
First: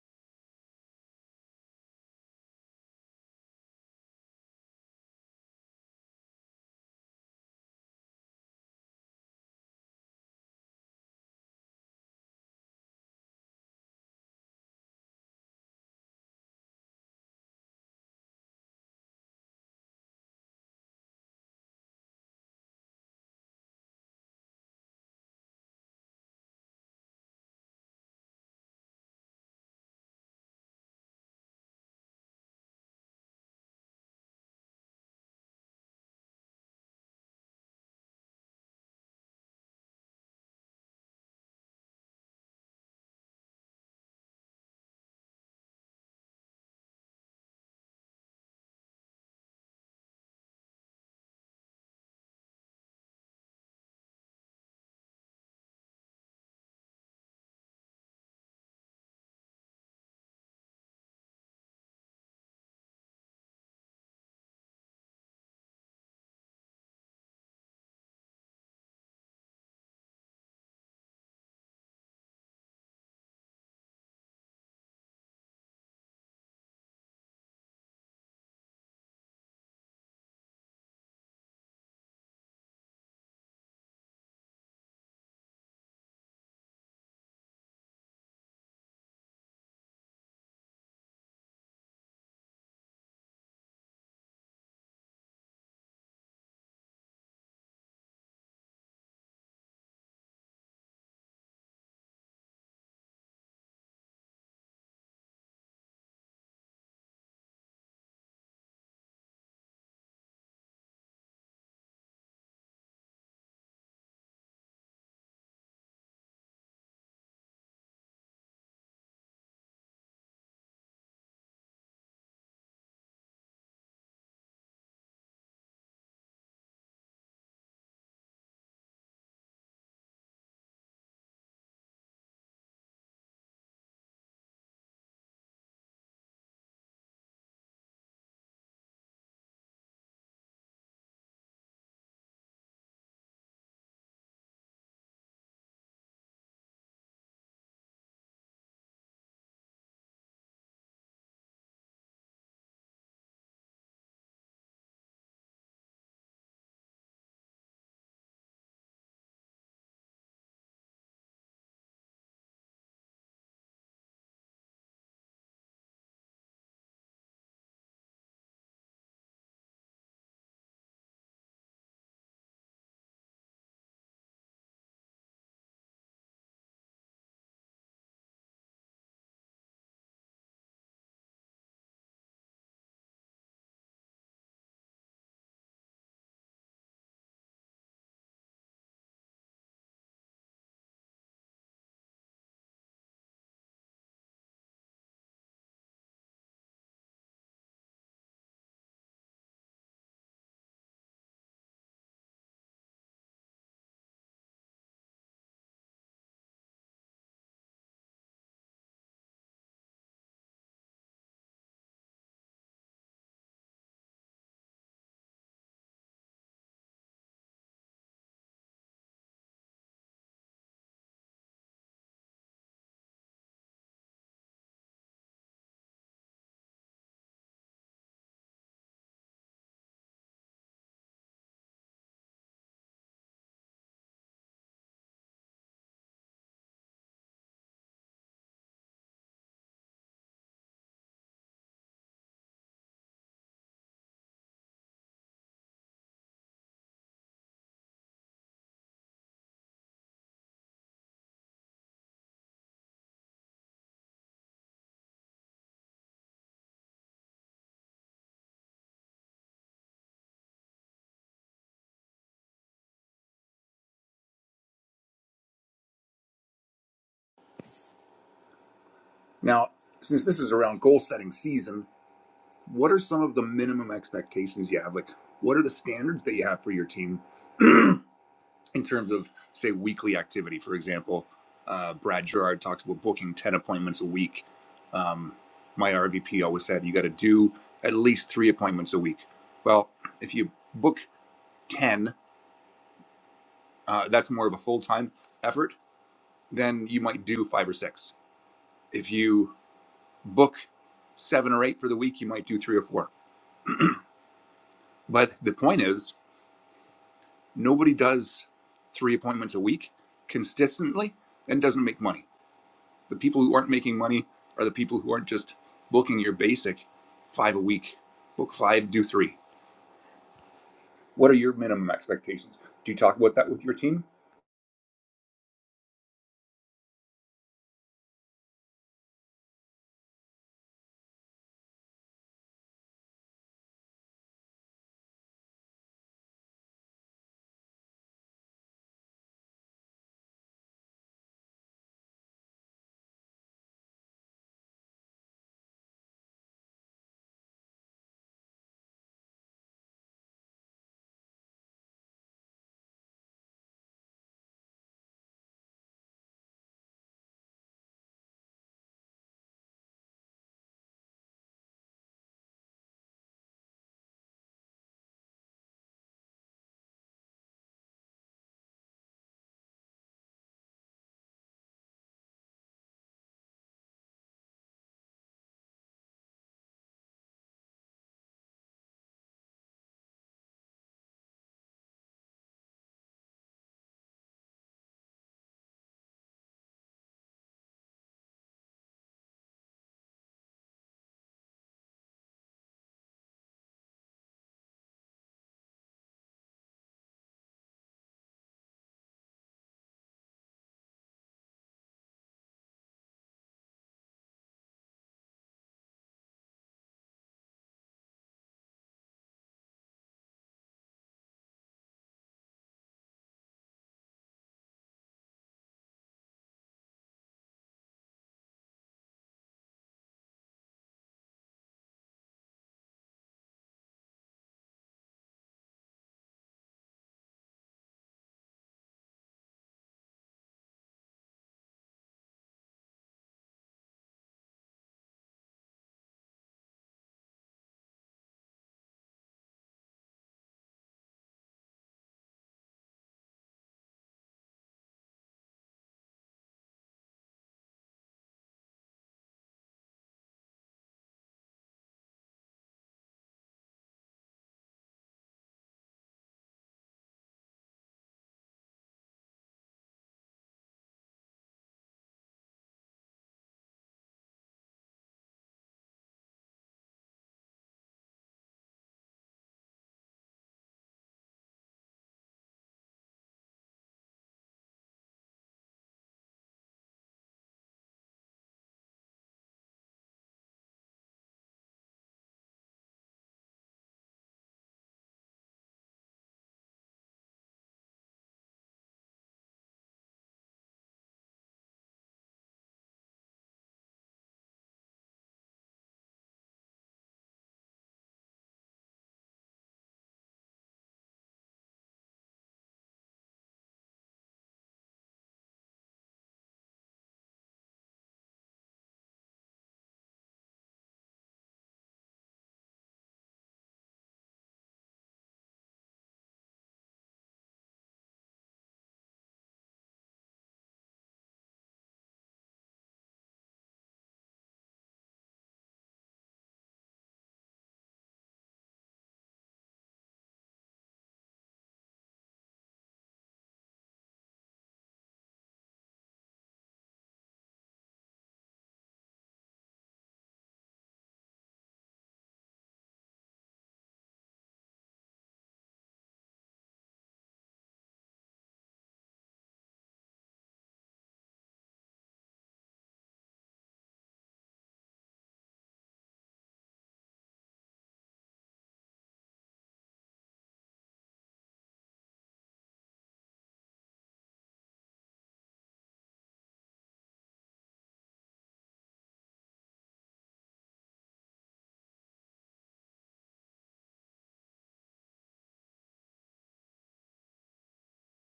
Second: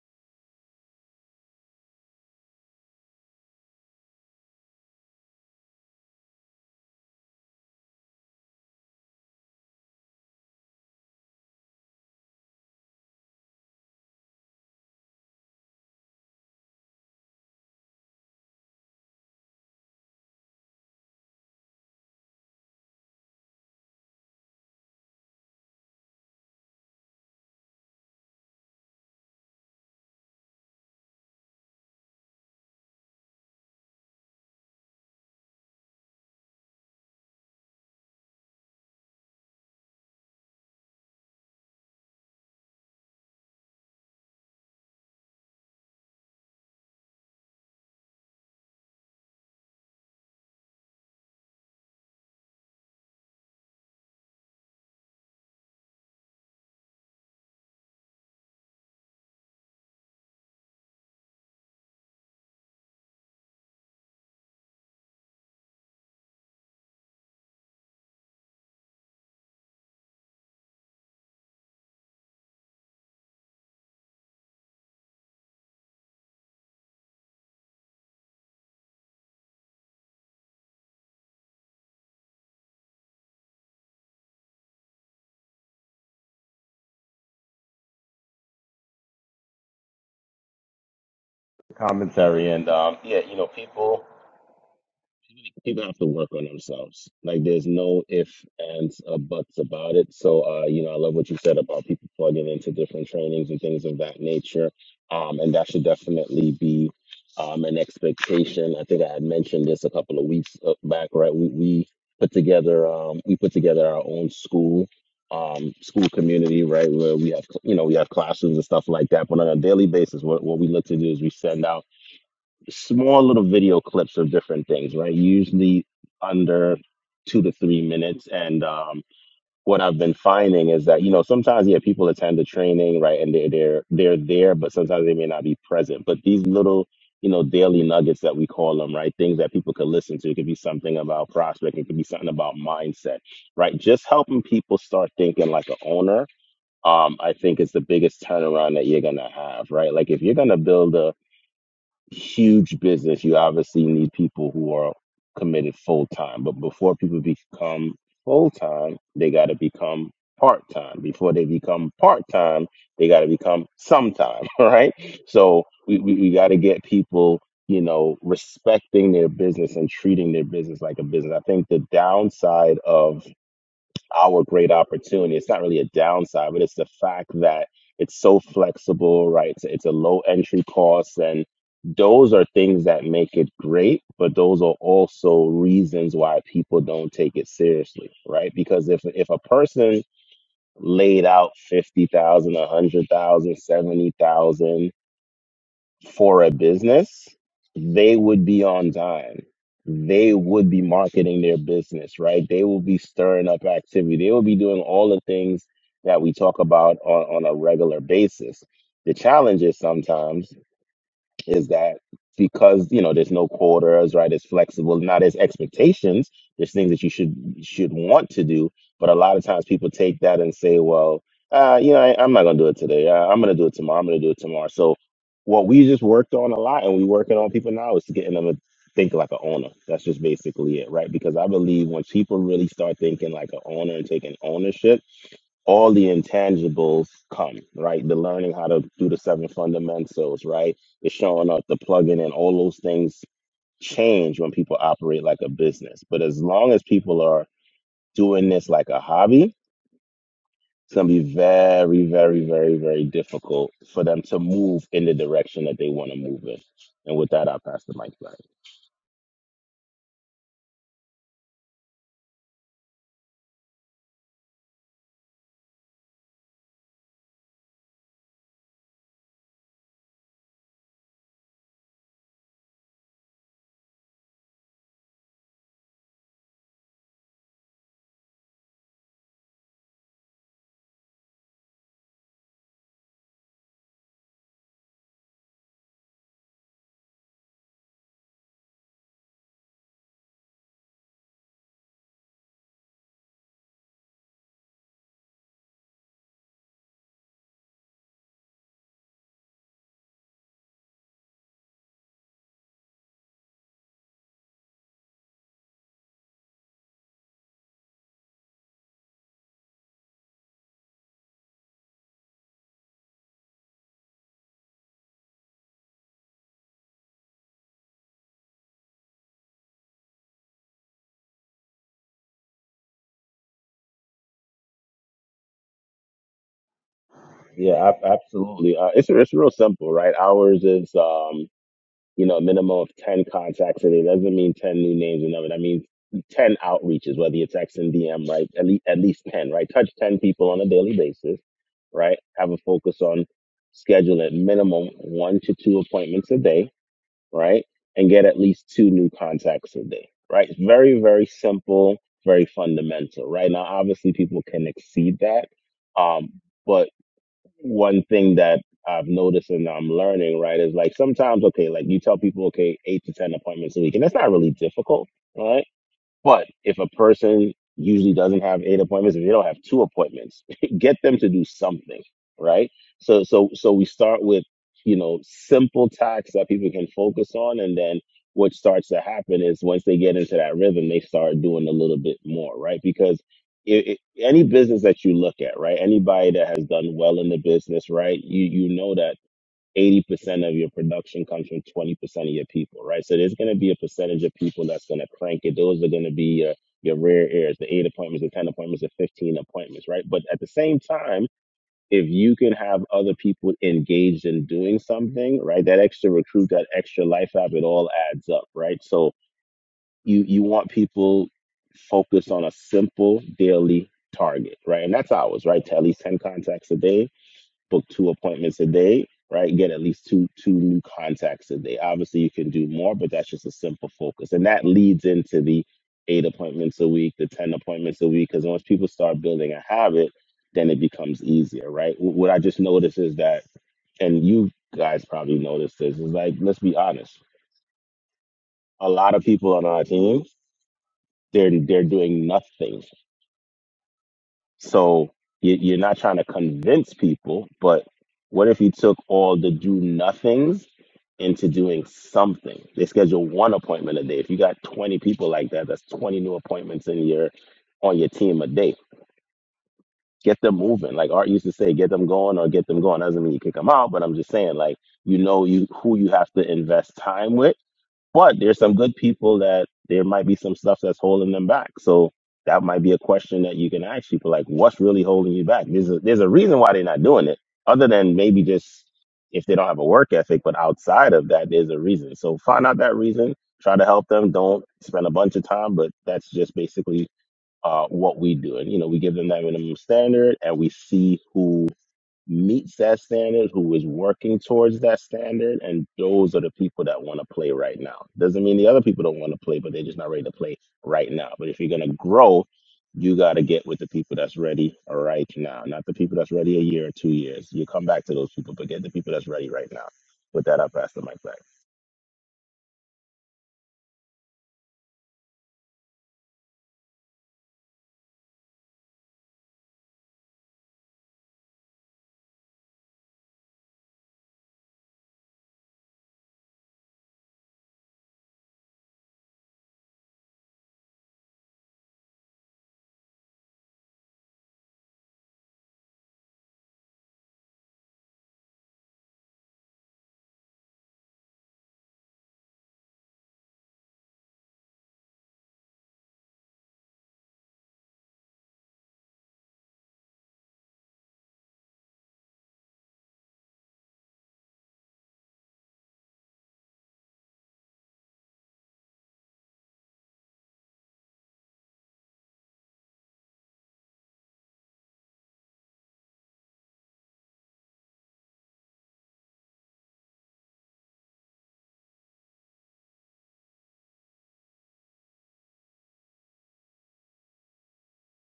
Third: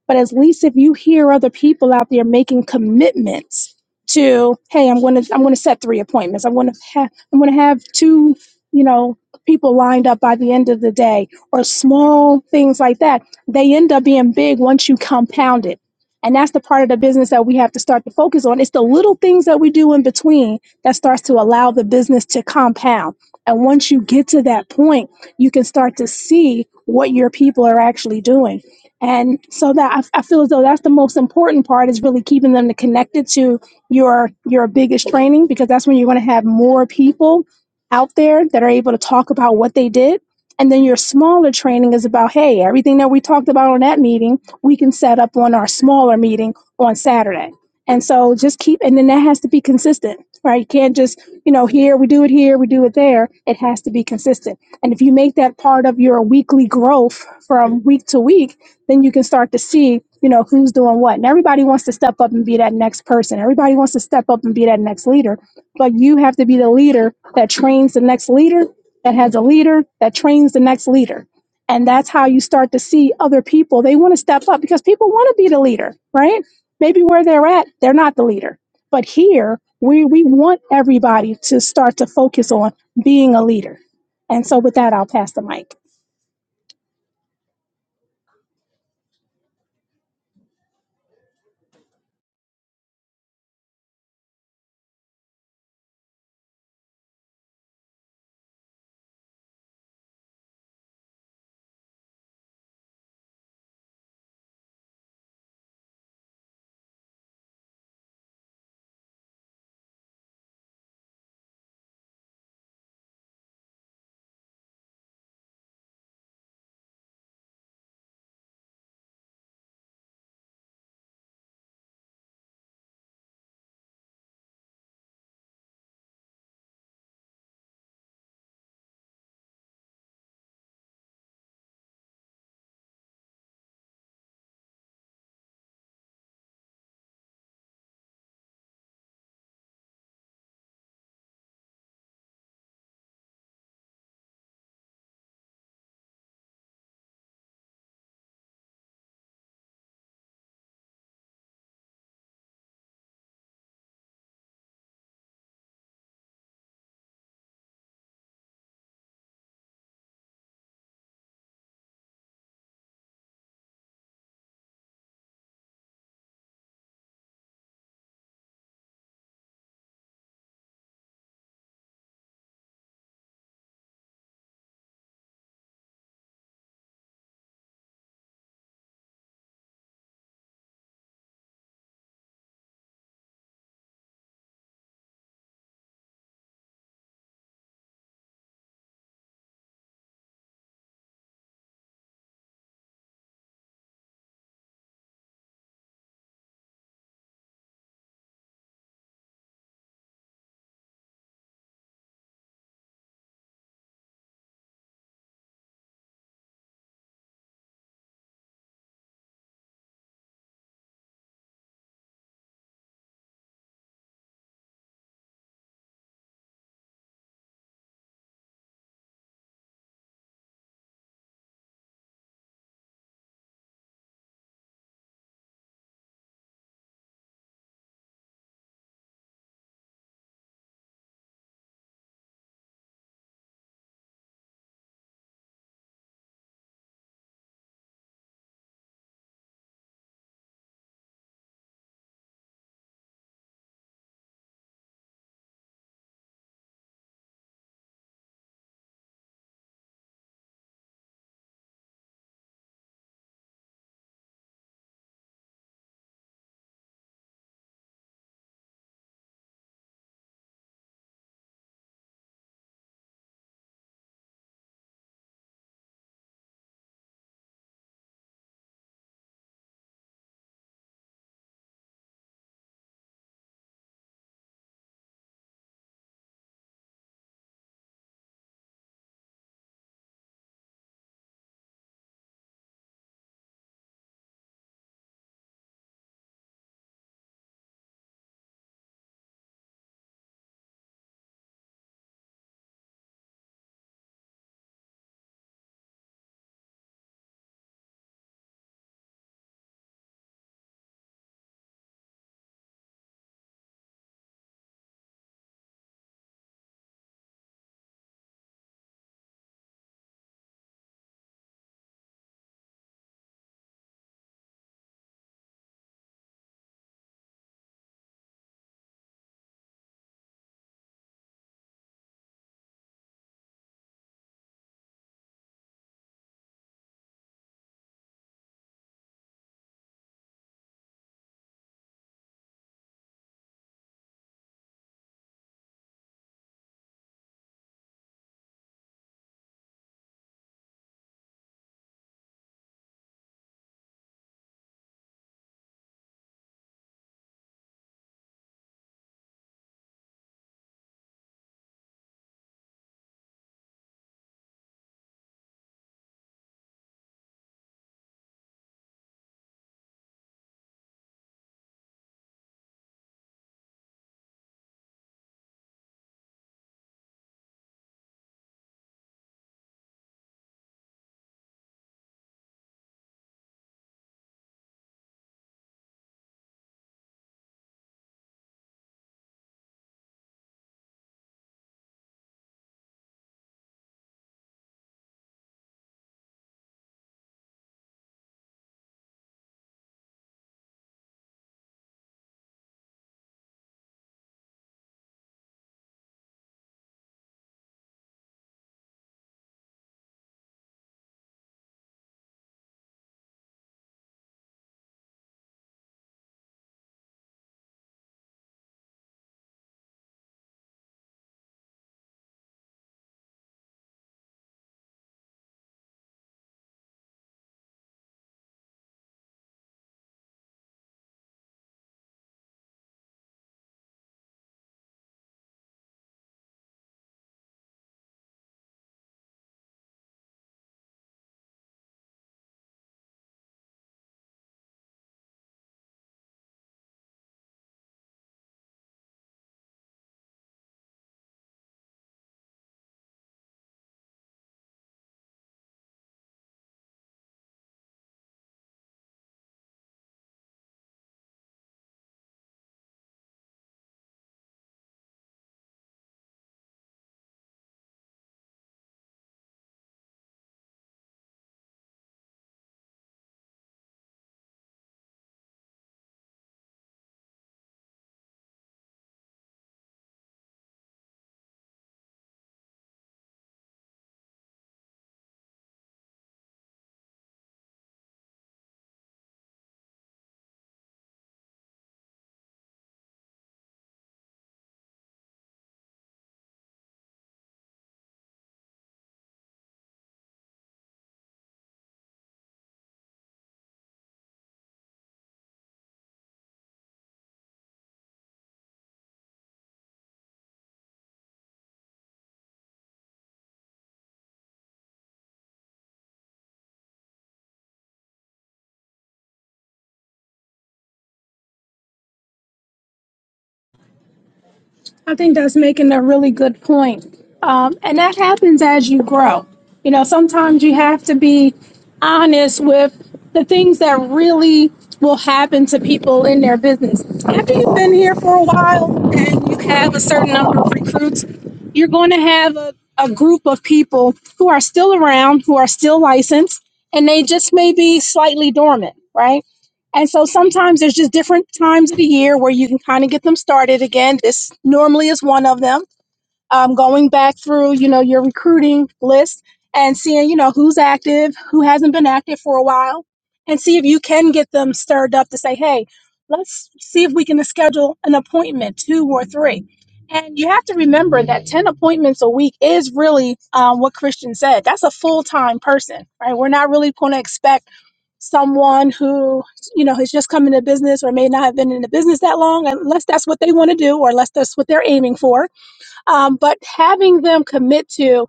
But at least if you hear other people out there making commitments to, hey, I'm going to, I'm going to set three appointments. I'm going to have, I'm going to have two, you know, people lined up by the end of the day or small things like that. They end up being big once you compound it. And that's the part of the business that we have to start to focus on. It's the little things that we do in between that starts to allow the business to compound. And once you get to that point, you can start to see what your people are actually doing. And so that I, I feel as though that's the most important part is really keeping them connected to your your biggest training because that's when you're going to have more people out there that are able to talk about what they did. And then your smaller training is about, hey, everything that we talked about on that meeting, we can set up on our smaller meeting on Saturday. And so just keep, and then that has to be consistent right? You can't just, you know, here, we do it here, we do it there. It has to be consistent. And if you make that part of your weekly growth from week to week, then you can start to see, you know, who's doing what. And everybody wants to step up and be that next person. Everybody wants to step up and be that next leader. But you have to be the leader that trains the next leader, that has a leader, that trains the next leader. And that's how you start to see other people. They want to step up because people want to be the leader, right? Maybe where they're at, they're not the leader but here, we, we want everybody to start to focus on being a leader. And so, with that, I'll pass the mic.
Commentary and um, yeah, you know, people. people have to work on themselves. Like there's no if, ands, or buts about it. So uh, you know, I love what you said about people plugging into different trainings and things of that nature. Um, and that should definitely be um an expectation. I think I had mentioned this a couple of weeks uh, back, right? We we put together um we put together our own school um school community right where we have you know we have classes and stuff like that but on a daily basis what, what we look to do is we send out small little video clips of different things, right? Usually under two to three minutes. And um, what I've been finding is that you know sometimes yeah people attend the training right and they're they're they're there, but sometimes they may not be present. But these little you know daily nuggets that we call them right things that people could listen to it could be something about prospecting. it could be something about mindset right just helping people start thinking like a owner um i think is the biggest turnaround that you're gonna have right like if you're gonna build a huge business, you obviously need people who are committed full time. But before people become full time, they got to become part time. Before they become part time, they got to become sometime. All right. So we, we, we got to get people, you know, respecting their business and treating their business like a business. I think the downside of our great opportunity. It's not really a downside, but it's the fact that it's so flexible, right? It's, it's a low entry cost. And those are things that make it great, but those are also reasons why people don't take it seriously, right? Because if, if a person laid out 50,000, a hundred thousand, seventy thousand for a business, they would be on time. They would be marketing their business, right? They will be stirring up activity. They will be doing all the things that we talk about on, on a regular basis. The challenge is sometimes is that because you know there's no quarters right it's flexible now there's expectations there's things that you should should want to do but a lot of times people take that and say well uh, you know I, i'm not going to do it today uh, i'm going to do it tomorrow i'm going to do it tomorrow so what we just worked on a lot and we working on people now is to getting them to think like an owner that's just basically it right because i believe when people really start thinking like an owner and taking ownership all the intangibles come, right? The learning how to do the seven fundamentals, right? The showing up, the plugging in, all those things change when people operate like a business. But as long as people are doing this like a hobby, it's going to be very, very, very, very difficult for them to move in the direction that they want to move in. And with that, I'll pass the mic back.
Now, since this is around goal setting season, what are some of the minimum expectations you have? Like, what are the standards that you have for your team in terms of say weekly activity for example uh, brad gerard talks about booking 10 appointments a week um, my rvp always said you got to do at least three appointments a week well if you book 10 uh, that's more of a full-time effort then you might do five or six if you book seven or eight for the week you might do three or four but the point is nobody does three appointments a week consistently and doesn't make money The people who aren't making money are the people who aren't just booking your basic five a week. Book five, do three. What are your minimum expectations? Do you talk about that with your team?
Yeah, ab- absolutely. Uh, it's, it's real simple, right? Ours is. Um, you know, a minimum of 10 contacts a day. That doesn't mean 10 new names and number. That means 10 outreaches, whether it's X and DM, right? At least, at least 10, right? Touch 10 people on a daily basis, right? Have a focus on schedule at minimum one to two appointments a day, right? And get at least two new contacts a day, right? It's very, very simple, very fundamental, right? Now, obviously people can exceed that. Um, but one thing that I've noticed and I'm learning, right, is like sometimes, okay, like you tell people, okay, eight to 10 appointments a week, and that's not really difficult, right? But if a person usually doesn't have eight appointments, if they don't have two appointments, get them to do something, right? So so so we start with, you know, simple tasks that people can focus on and then what starts to happen is once they get into that rhythm, they start doing a little bit more, right? Because it, it, any business that you look at, right? Anybody that has done well in the business, right? You you know that 80% of your production comes from 20% of your people, right? So there's going to be a percentage of people that's going to crank it. Those are going to be your, your rare heirs, the eight appointments, the 10 appointments, the 15 appointments, right? But at the same time, if you can have other people engaged in doing something, right? That extra recruit, that extra life app, it all adds up, right? So you, you want people focused on a simple daily target, right? And that's ours, right? To at least 10 contacts a day book two appointments a day, right? Get at least two two new contacts a day. Obviously, you can do more, but that's just a simple focus, and that leads into the eight appointments a week, the ten appointments a week. Because once people start building a habit, then it becomes easier, right? Wh- What I just noticed is that, and you guys probably noticed this, is like let's be honest, a lot of people on our team, they're they're doing nothing So you, you're not trying to convince people, but what if you took all the do nothings into doing something? They schedule one appointment a day. If you got 20 people like that, that's 20 new appointments in your on your team a day. Get them moving. Like Art used to say, get them going or get them going. Doesn't mean you kick them out, but I'm just saying, like, you know, you who you have to invest time with but there's some good people that there might be some stuff that's holding them back. So that might be a question that you can ask people like, what's really holding you back? There's a, there's a reason why they're not doing it, other than maybe just if they don't have a work ethic. But outside of that, there's a reason. So find out that reason, try to help them. Don't spend a bunch of time, but that's just basically uh, what we do. And, you know, we give them that minimum standard and we see who meets that standard, who is working towards that standard, and those are the people that want to play right now. Doesn't mean the other people don't want to play, but they're just not ready to play right now. But if you're gonna grow, you gotta get with the people that's ready right now, not the people that's ready a year or two years. You come back to those people, but get the people that's ready right now. With that, I pass the mic back.
I think that's making a really good point. Um, and that happens as you grow. You know, sometimes you have to be honest with the things that really will happen to people in their business. After you've been here for a while and you have a certain number of recruits, you're going to have a, a group of people who are still around, who are still licensed, and they just may be slightly dormant, right? And so sometimes there's just different times of the year where you can kind of get them started again. This normally is one of them. Um, going back through, you know, your recruiting list and seeing, you know, who's active, who hasn't been active for a while, and see if you can get them stirred up to say, hey, let's see if we can schedule an appointment, two or three. And you have to remember that 10 appointments a week is really um, what Christian said. That's a full time person, right? We're not really going to expect someone who you know has just come into business or may not have been in the business that long unless that's what they want to do or unless that's what they're aiming for um, but having them commit to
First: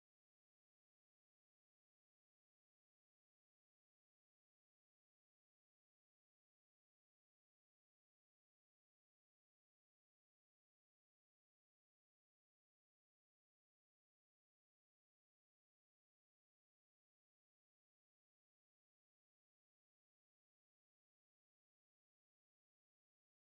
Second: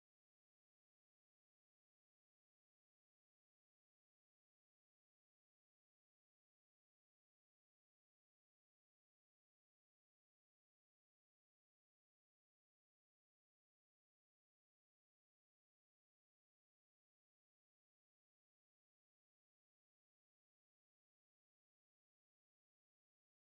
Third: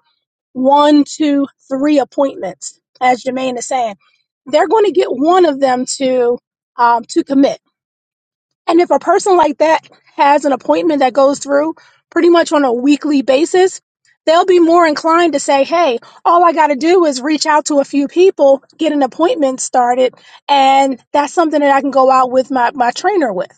one two three appointments as jermaine is saying they're going to get one of them to um, to commit and if a person like that has an appointment that goes through pretty much on a weekly basis, they'll be more inclined to say, Hey, all I got to do is reach out to a few people, get an appointment started. And that's something that I can go out with my, my trainer with.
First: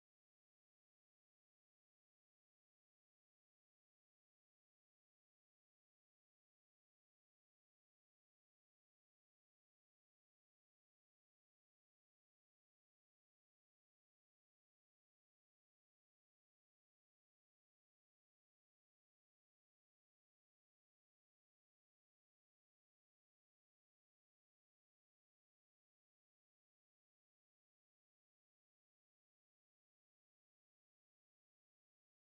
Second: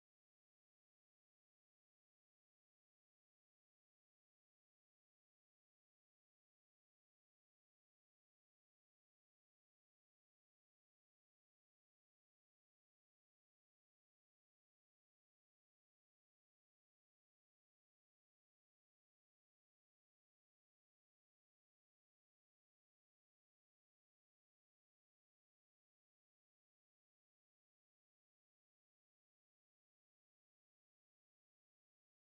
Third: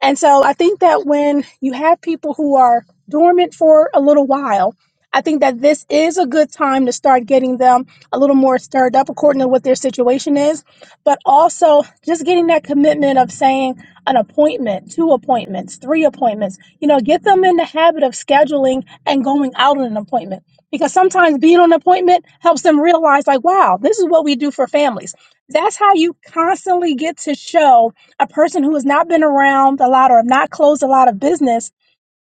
And so I think that when you have people who are dormant for a little while, I think that this is a good time to start getting them a little more stirred up according to what their situation is, but also just getting that commitment of saying, an appointment, two appointments, three appointments. You know, get them in the habit of scheduling and going out on an appointment because sometimes being on an appointment helps them realize, like, wow, this is what we do for families. That's how you constantly get to show a person who has not been around a lot or have not closed a lot of business.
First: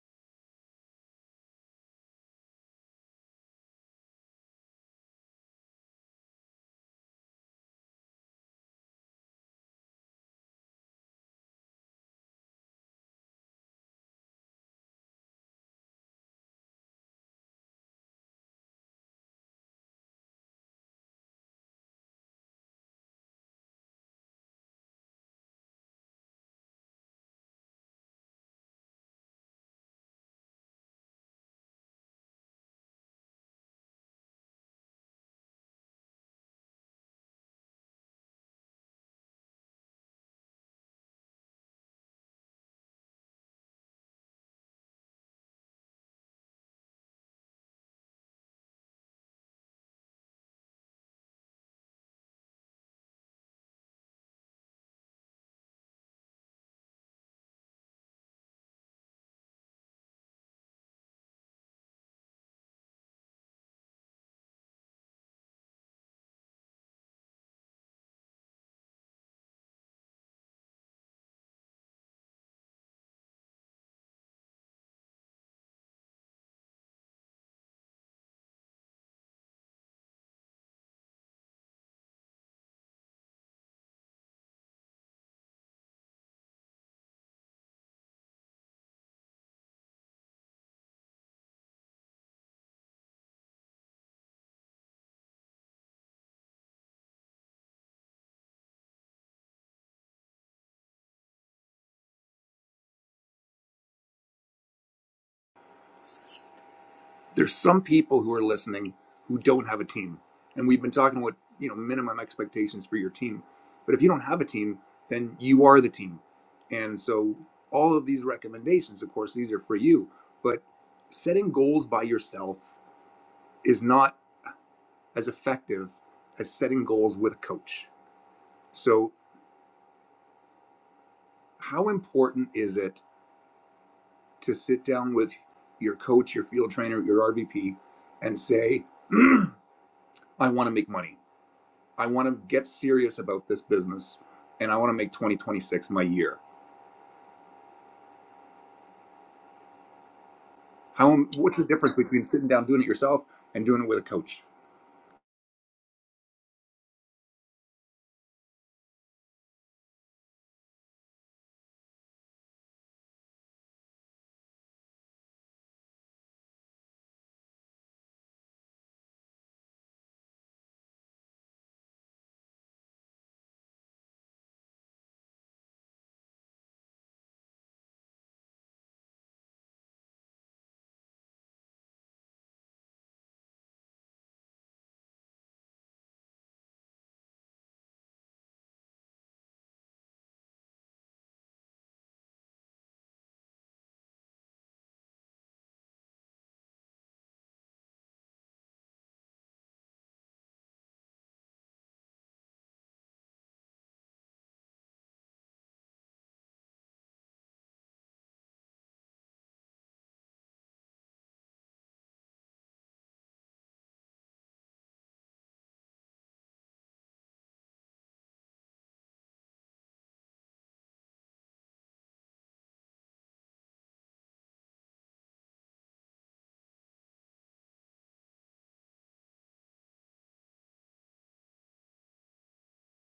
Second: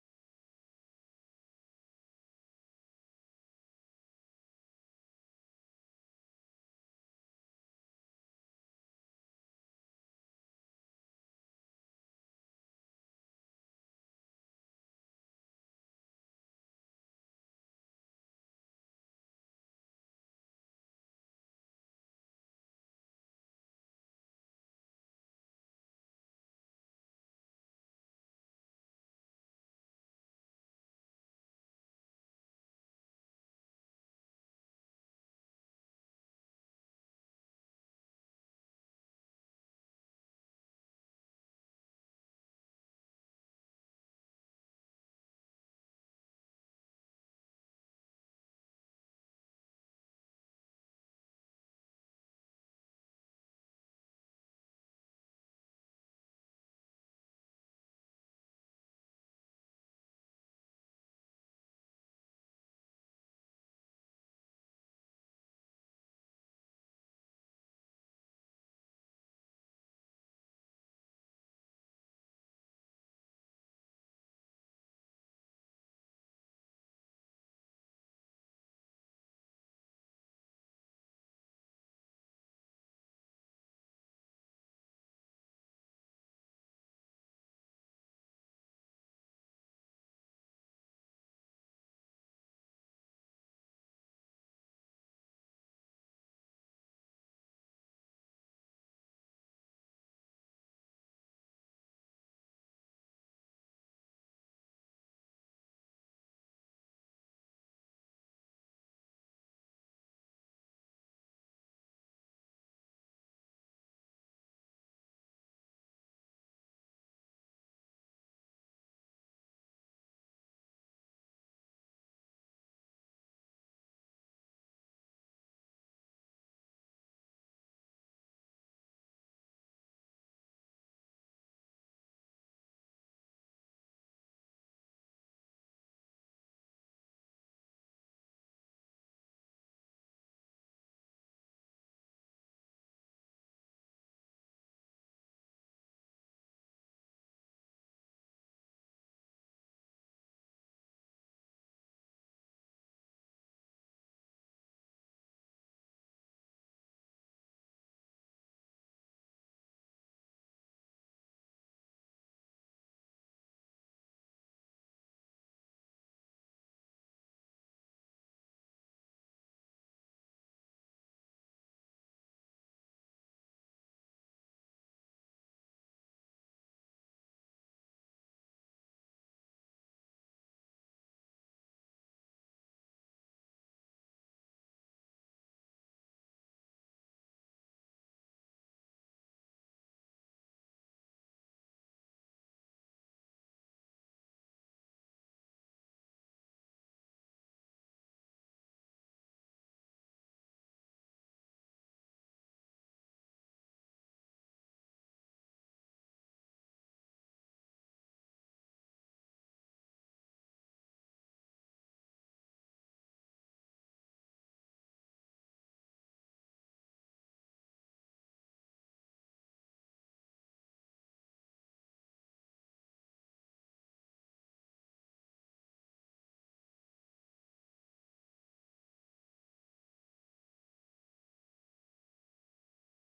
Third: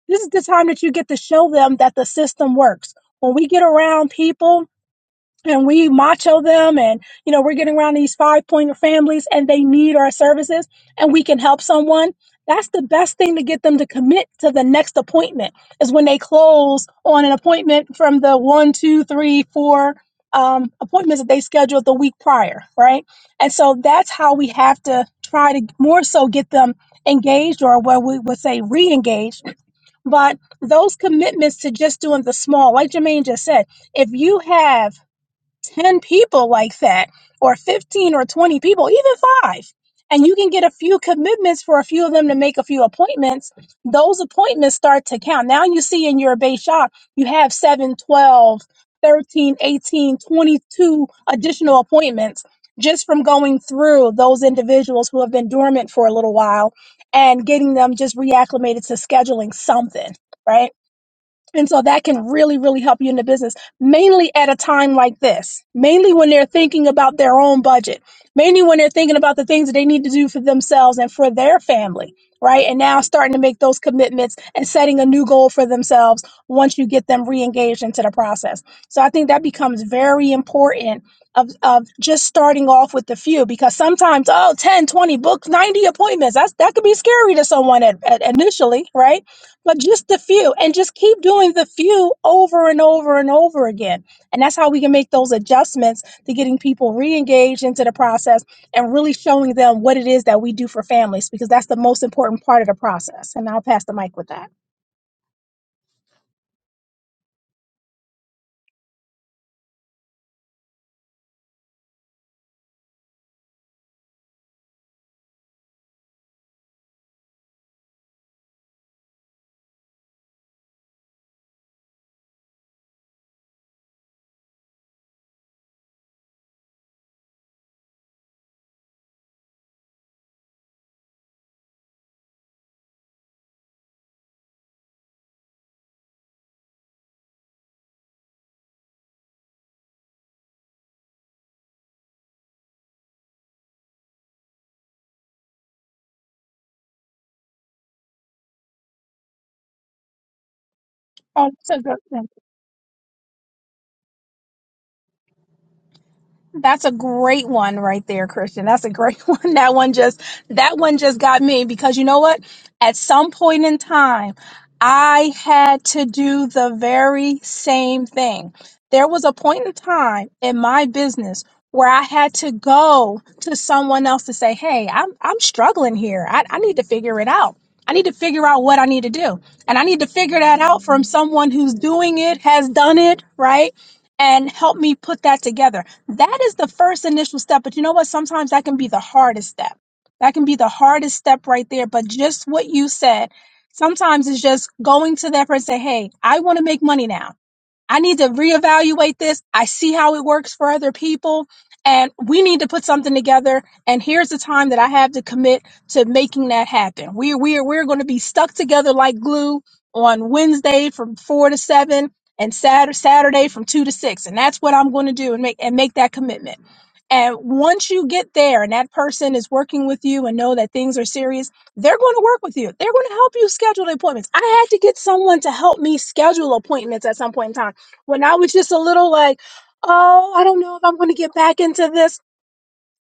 This is the time that you get to show them that the system works. When we get around people, and we macho them and you know we're getting around these five pointer families and they need our services and we can help someone that's the best thing to get them to commit to the next appointment is when they close on an appointment from the one two three four um, appointments that they scheduled the week prior right and so that's how we have to try to more so get them engaged or what we would say re-engaged but those commitments to just doing the small like jermaine just said if you have 10 people like that, or 15 or 20 people, even five, and you can get a few commitments for a few of them to make a few appointments, those appointments start to count. Now you see in your base shop, you have 7, 12, 13, 18, 22 additional appointments just from going through those individuals who have been dormant for a little while and getting them just reacclimated to scheduling something, right? And so that can really, really help you in the business, mainly at a time like this, mainly when they're thinking about their own budget, mainly when they're thinking about the things that they need to do for themselves and for their family, right? And now starting to make those commitments and setting a new goal for themselves once you get them re engaged into the process. So I think that becomes very important of, of just starting off with the few because sometimes, oh, ten, twenty, 10, books, 90 appointments, that's, that could be scary to someone at, at initially, right? but just the few and just keep doing the few over and over and over again and that's how we can make those adjustments to getting people re-engaged into the process and really showing them what it is that we do for families because that's the most important part of the process and i'll pass the mic with that
There's some people who are listening who don't have a team. And we've been talking about, you know, minimum expectations for your team. But if you don't have a team, then you are the team. And so all of these recommendations, of course, these are for you, but setting goals by yourself is not as effective as setting goals with a coach. So how important is it to sit down with your coach, your field trainer, your RVP, and say, I want to make money. I want to get serious about this business and I want to make 2026 my year. How,
oh
what's the
that's a
difference
good
between sitting down, doing it yourself, and doing it with a coach?
That's a great one right there, Christian. That's a great one. That one just that one just got me because you know what? At some point in time, I had to do the very same thing. There was a point in time in my business where I had to go to someone else to say, "Hey, I'm I'm struggling here. I, I need to figure it out. I need to figure out what I need to do, and I need to figure that out from someone who's doing it, has done it, right, and help me put that together." That is the first initial step. But you know what? Sometimes that can be the hardest step. That can be the hardest step right there. But just what you said, sometimes it's just going to that person and say, Hey, I want to make money now. I need to reevaluate this. I see how it works for other people. And we need to put something together. And here's the time that I have to commit to making that happen. we we're we're going to be stuck together like glue on Wednesday from four to seven and Saturday Saturday from two to six. And that's what I'm going to do and make and make that commitment. And once you get there and that person is working with you and know that things are serious, they're going to work with you. They're going to help you schedule the appointments. I had to get someone to help me schedule appointments at some point in time when I was just a little like, oh, I don't know if I'm going to get back into this.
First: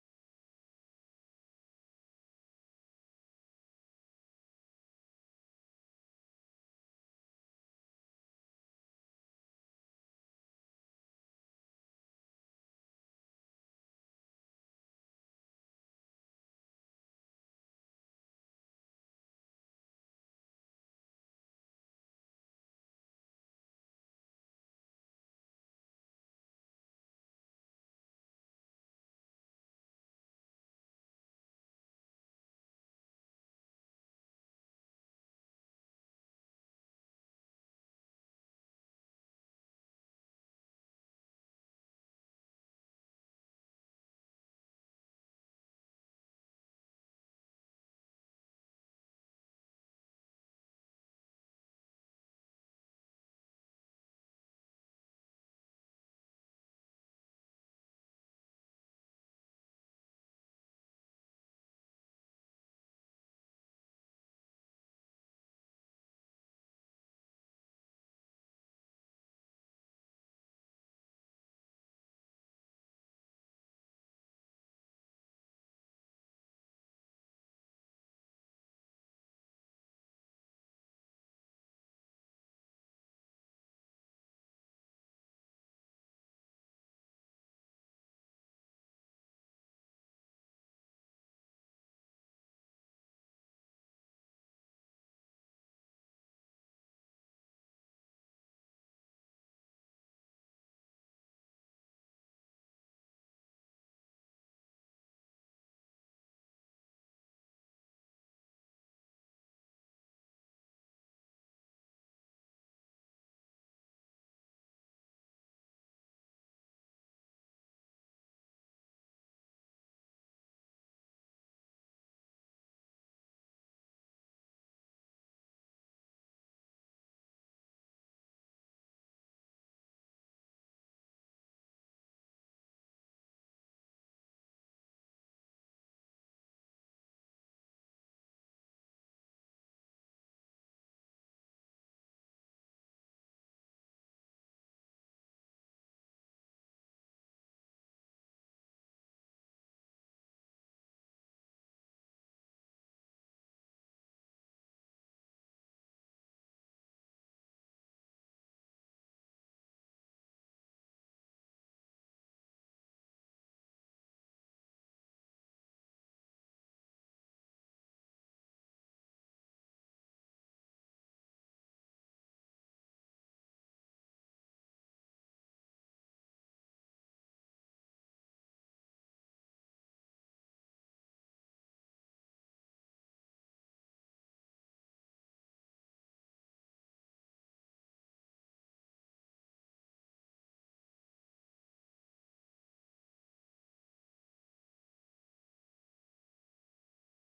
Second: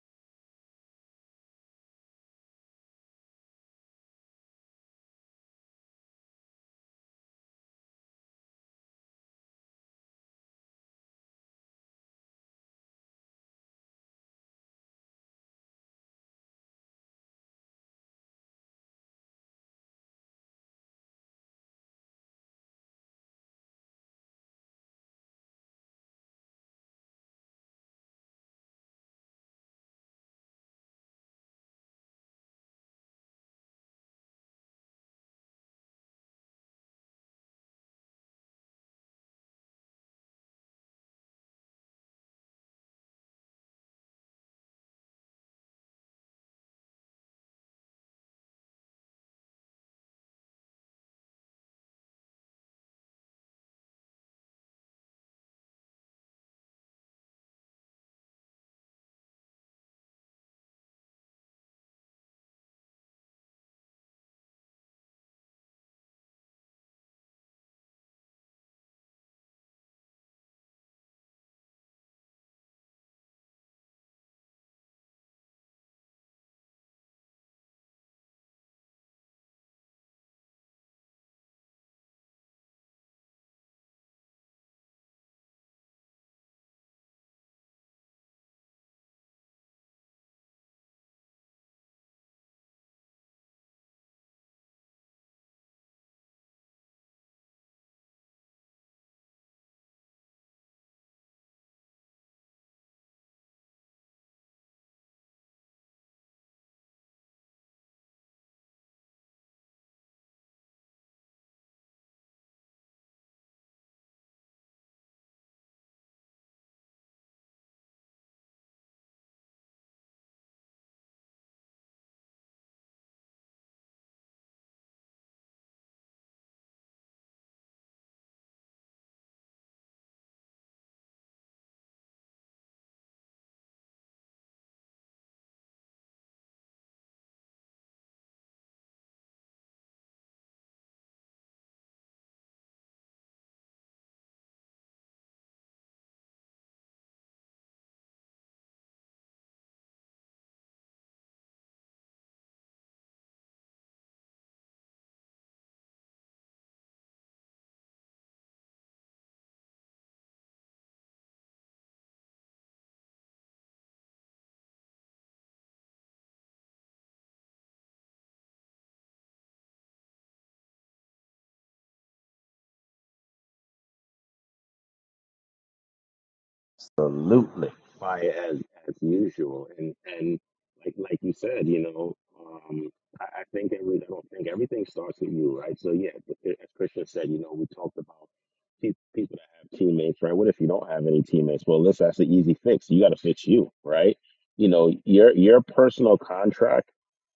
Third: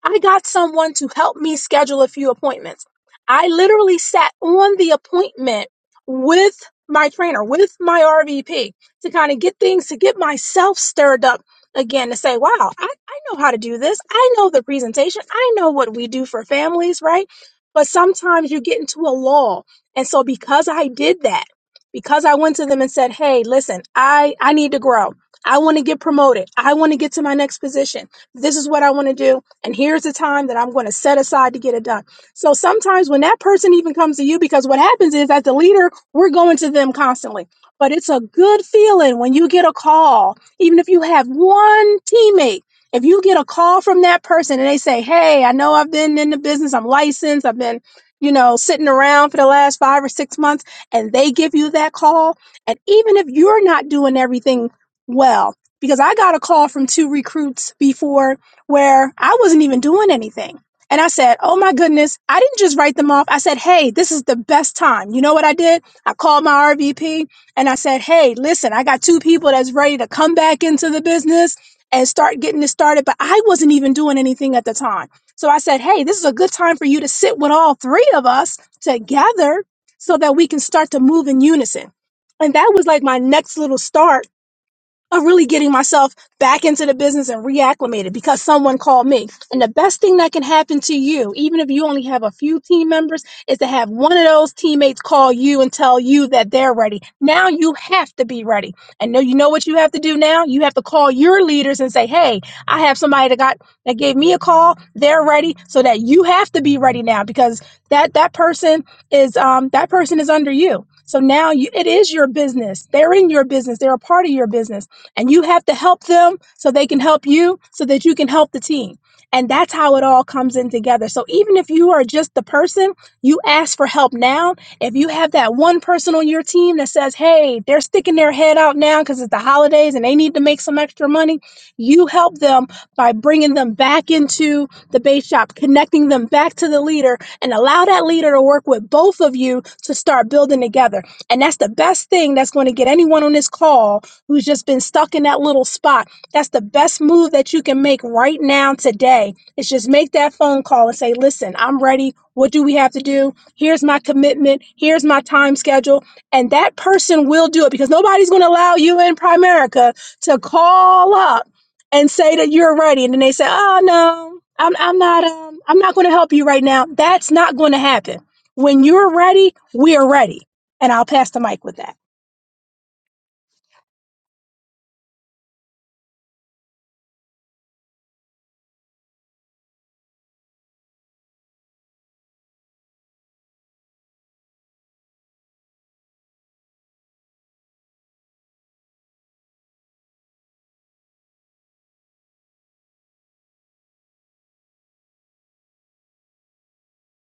I got someone to help me schedule a few appointments. I literally sat on the appointment with my trainer, with my RVP to kind of get things, to get myself stirred up again to say, wow, I, I know how to do this. I know the presentation. I know what we do for families, right? But sometimes you get into a lull. And so because I did that, because I went to them and said, hey, listen, I, I need to grow. I want to get promoted. I want to get to my next position. This is what I want to do and here's the time that I'm going to set aside to get it done. So sometimes when that person even comes to you, because what happens is as the leader, we're going to them constantly. But it's a good feeling when you get a call, even if you have one teammate. If you get a call from that person and they say, Hey, I know I've been in the business, I'm licensed, I've been, you know, sitting around for the last five or six months, and they give you that call. And even if you're not doing everything well, because I got a call from two recruits before where I wasn't even doing anything. And I said, Oh my goodness, I didn't just write them off. I said, Hey, this is the best time. You know what I did? I called my RVP and I said, Hey, listen, I got two people that's ready to come back into the business and start getting it started. But I wasn't even doing anything at the time. So I said, Hey, this is a good time for you to sit with all three of us together so that we can start to move in unison. And that was like my next little start of really getting myself back into the business and reacclimated because someone called me. And the best thing that can happen to you, even if you only have a few team members, is to have one of those teammates call you and tell you that they're ready. Now you have to be ready. And now you know what you have to do now? You have to call your leaders and say, "Hey, I have somebody that got that gave me a call. They're ready." So that you have to be ready now because that that person is um that person is under you. So now you, it is your business. They're in your business. They're a part of your business. And you have to help them so they can help you so that you can help the team. And that's how it all comes in together. So even if you are just the person, you ask for help now. If you have that one person on your team that says, hey, they're sticking their head out now because it's the holidays and they need to make some extra money, you help them by bringing them back into the base shop, connecting them back to the leader, and allow that leader to work with both of you to start building together. And that's the best thing that's going to get anyone on this call who's just been stuck in that little spot. That's the best move that you can make right now today. Is just make that phone call and say, "Listen, I'm ready. What do we have to do? Here's my commitment. Here's my time schedule." And that person will do it because nobody's going to allow you in Primerica to call up and say that you're ready, and then they say, "Oh no, I'm I'm not um I'm not going to help you right now." That's not going to happen. When you're ready, we are ready. And I'll pass the mic with that.
Absolutely. fire as as usual. And and like like you said, you know, um, I, I think every I don't think everything starts with you, right? So yeah, th- as Christian said, you know, we talked about pe- people that have teammates, right? What if you don't have any teammates? Well, listen, that's the easy fix. You got to fix you, right? You know, your your personal contract.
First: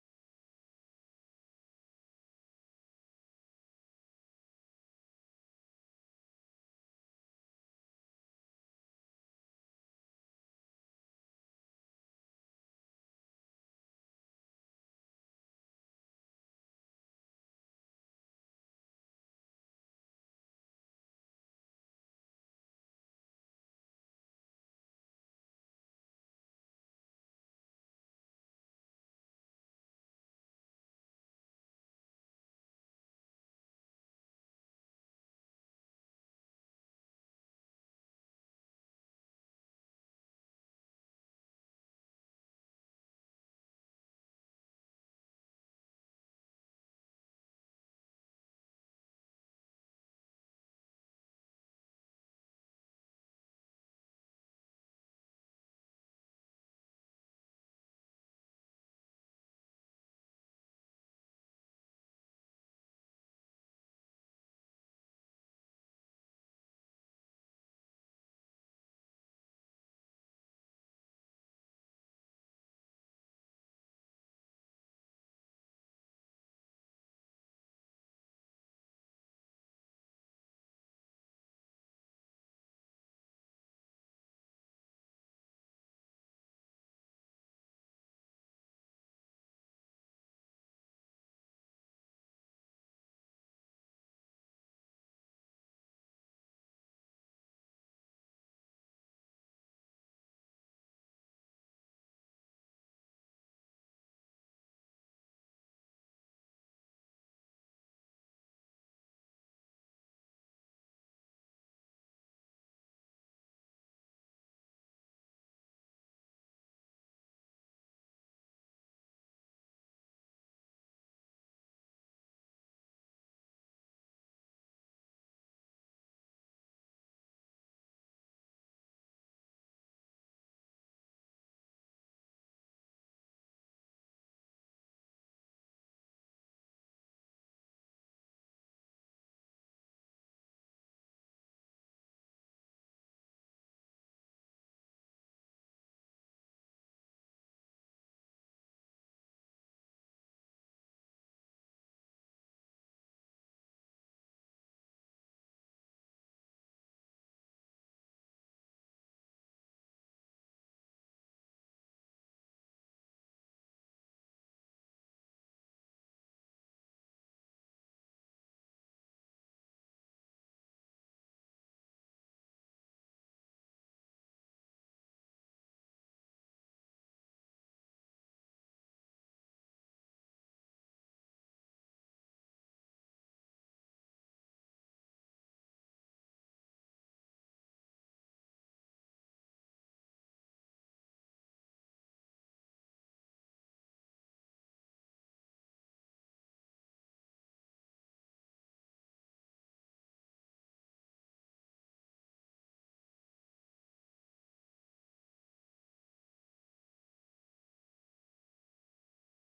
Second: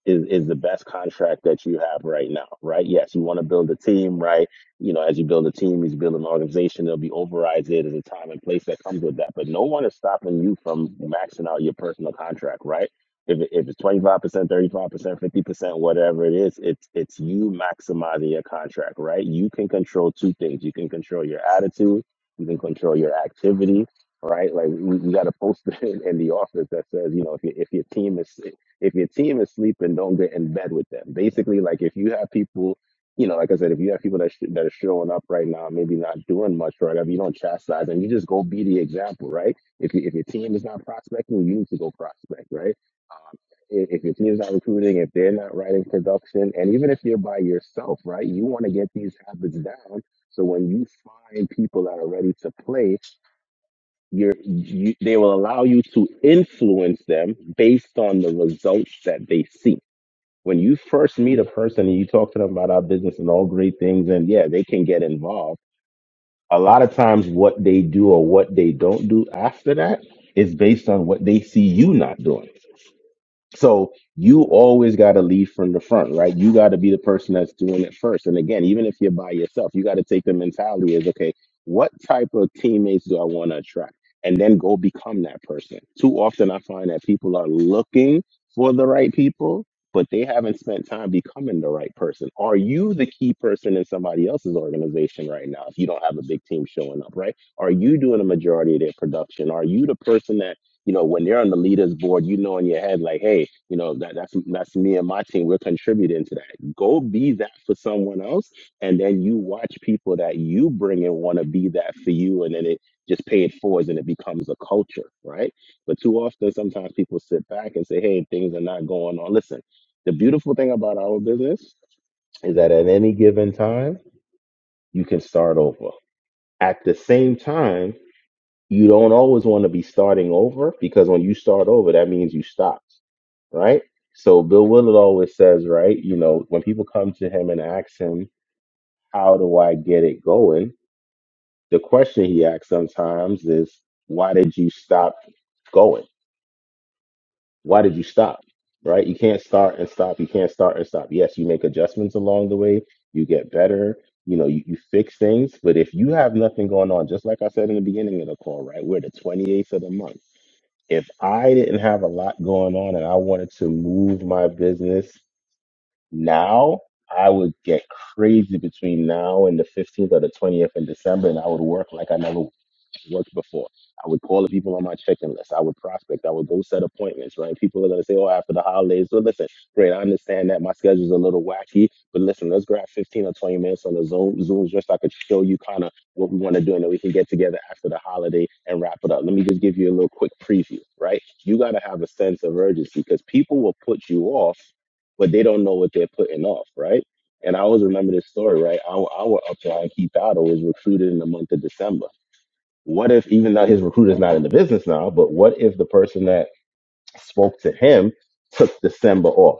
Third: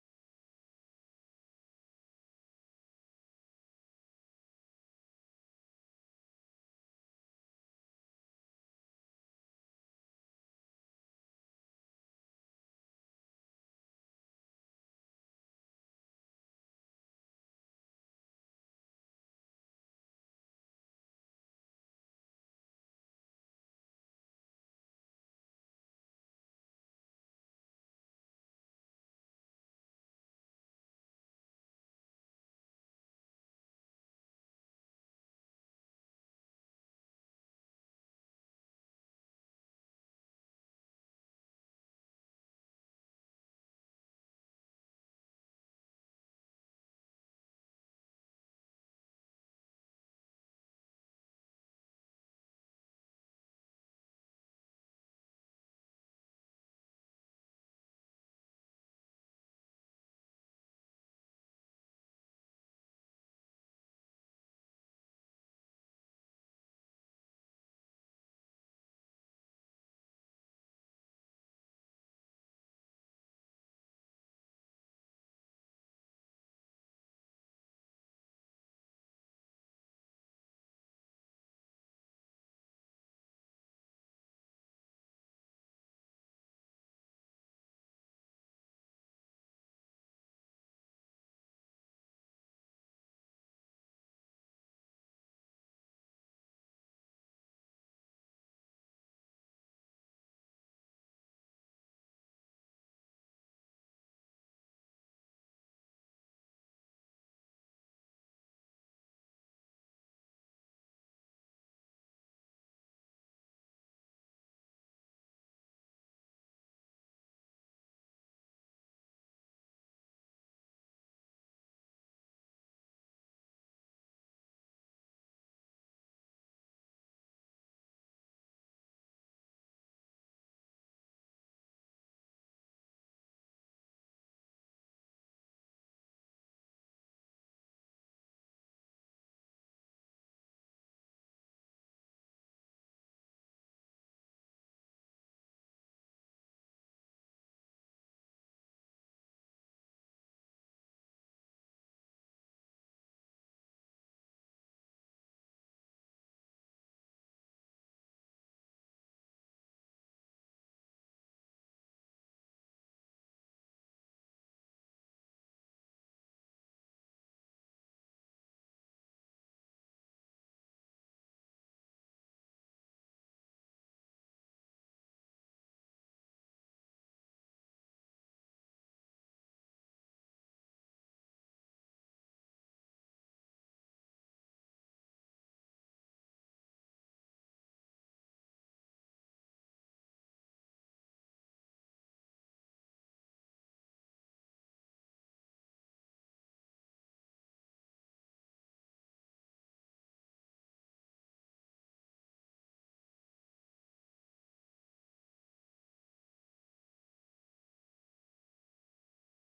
Is, is the best contract that you have right now, right? Yes, you want to build a team, right? You know, as you build a team, as you build an organization, there'll be overrides there. There's a time and place that comes with that. But no one is stopping you from maxing out your personal contract, right? If, it- if it's 25%, 35%, 50%, whatever it is, it's it's you maximizing your contract, right? You can control two things. You can control your attitude, you can control your activity, right? Like we, we got a poster in, in the office that says, you know, if your if your team is if your team is sleeping, don't get in bed with them. Basically, like if you have people you know, like I said, if you have people that sh- that are showing up right now, maybe not doing much right, whatever, you don't chastise them. You just go be the example, right? If you, if your team is not prospecting, you need to go prospect, right? If, if your team is not recruiting, if they're not writing production, and even if you're by yourself, right, you want to get these habits down. So when you find people that are ready to play, you're, you they will allow you to influence them based on the results that they see when you first meet a person and you talk to them about our business and all great things, and yeah, they can get involved. A lot of times, what they do or what they don't do after that is based on what they see you not doing. So you always got to lead from the front, right? You got to be the person that's doing it first. And again, even if you're by yourself, you got to take the mentality is okay, what type of teammates do I want to attract? And then go become that person. Too often I find that people are looking for the right people, but they haven't spent time becoming the right person. Are you the key person in somebody else's organization right now if you don't have a big team showing up, right? Are you doing a majority of their production? Are you the person that you know, when they're on the leaders board, you know in your head, like, hey, you know, that, that's that's me and my team. We're contributing to that. Go be that for someone else, and then you watch people that you bring in want to be that for you, and then it just pay it forwards, and it becomes a culture, right? But too often, sometimes people sit back and say, hey, things are not going on. Listen, the beautiful thing about our business is that at any given time, you can start over. At the same time you don't always want to be starting over because when you start over, that means you stopped, right? So Bill Willard always says, right, you know, when people come to him and ask him, how do I get it going? The question he asks sometimes is, why did you stop going? Why did you stop? Right? You can't start and stop. You can't start and stop. Yes, you make adjustments along the way. You get better. You know, you, you fix things. But if you have nothing going on, just like I said in the beginning of the call, right? We're the 28th of the month if I didn't have a lot going on and I wanted to move my business now, I would get crazy between now and the 15th or the 20th in December and I would work like I never worked before. I would call the people on my checking list. I would prospect. I would go set appointments, right? People are going to say, oh, after the holidays. So listen, great. I understand that my schedule's a little wacky, but listen, let's grab 15 or 20 minutes on the Zoom, Zoom just so I could show you kind of what we want to do and then we can get together after the holiday and wrap it up. Let me just give you a little quick preview, right? You got to have a sense of urgency because people will put you off, but they don't know what they're putting off, right? And I always remember this story, right? Our, our upline, Keith Otto, was recruited in the month of December. What if even though his recruiter's not in the business now, but what if the person that spoke to him took December off?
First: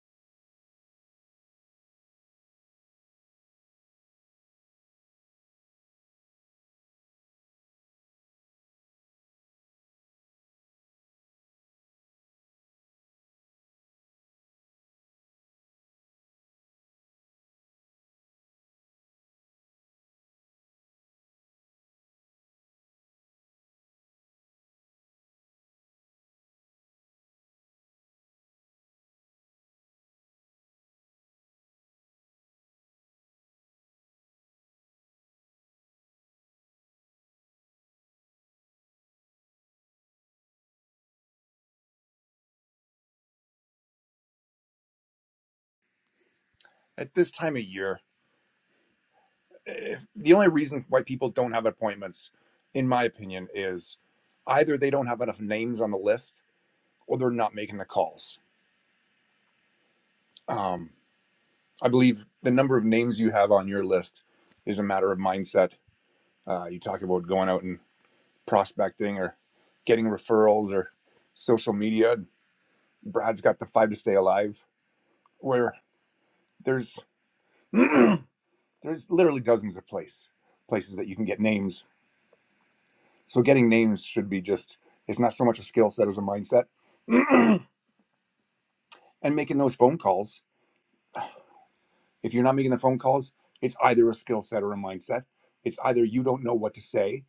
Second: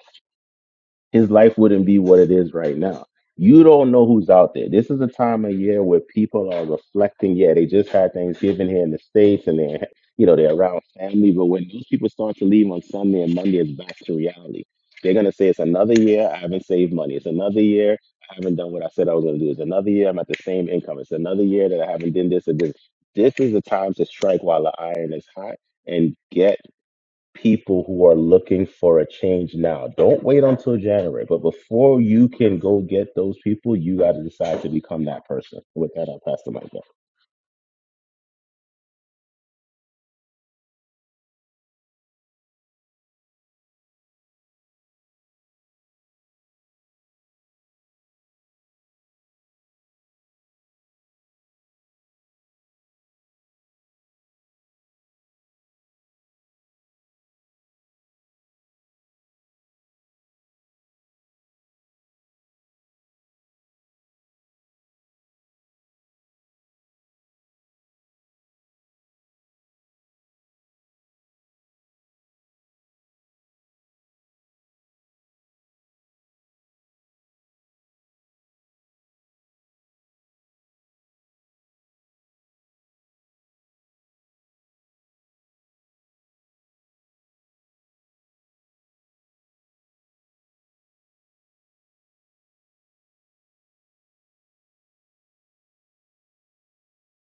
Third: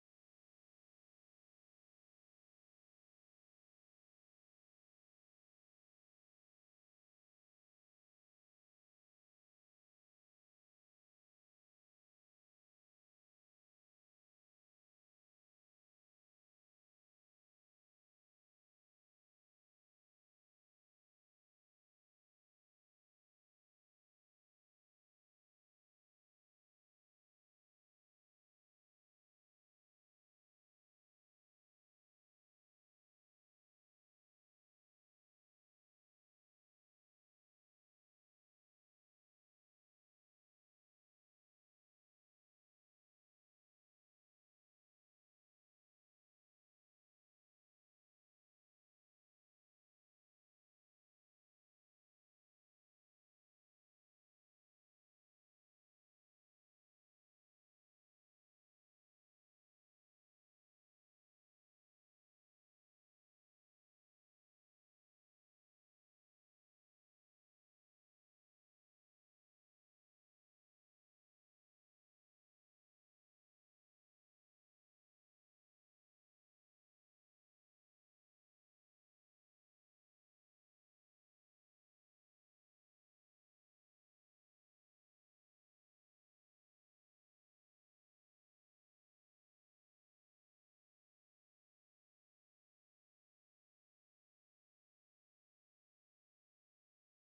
his life wouldn't be what it is right now. You don't know who's out there. This is a time of year where people are reflecting. Yeah, they just had Thanksgiving here in the States and they're, you know, they're around family. But when those people start to leave on Sunday and Monday, it's back to reality. They're going to say, it's another year I haven't saved money. It's another year I haven't done what I said I was going to do. It's another year I'm at the same income. It's another year that I haven't done this or this. This is the time to strike while the iron is hot and get people who are looking for a change now. Don't wait until January, but before you can go get those people, you got to decide to become that person. With that, I'll pass the mic back.
At this time of year, the only reason why people don't have appointments, in my opinion, is either they don't have enough names on the list or they're not making the calls. Um, I believe the number of names you have on your list is a matter of mindset. Uh, you talk about going out and prospecting or getting referrals or social media. Brad's got the five to stay alive, where there's there's literally dozens of place places that you can get names. So getting names should be just it's not so much a skill set as a mindset. And making those phone calls. If you're not making the phone calls, it's either a skill set or a mindset. It's either you don't know what to say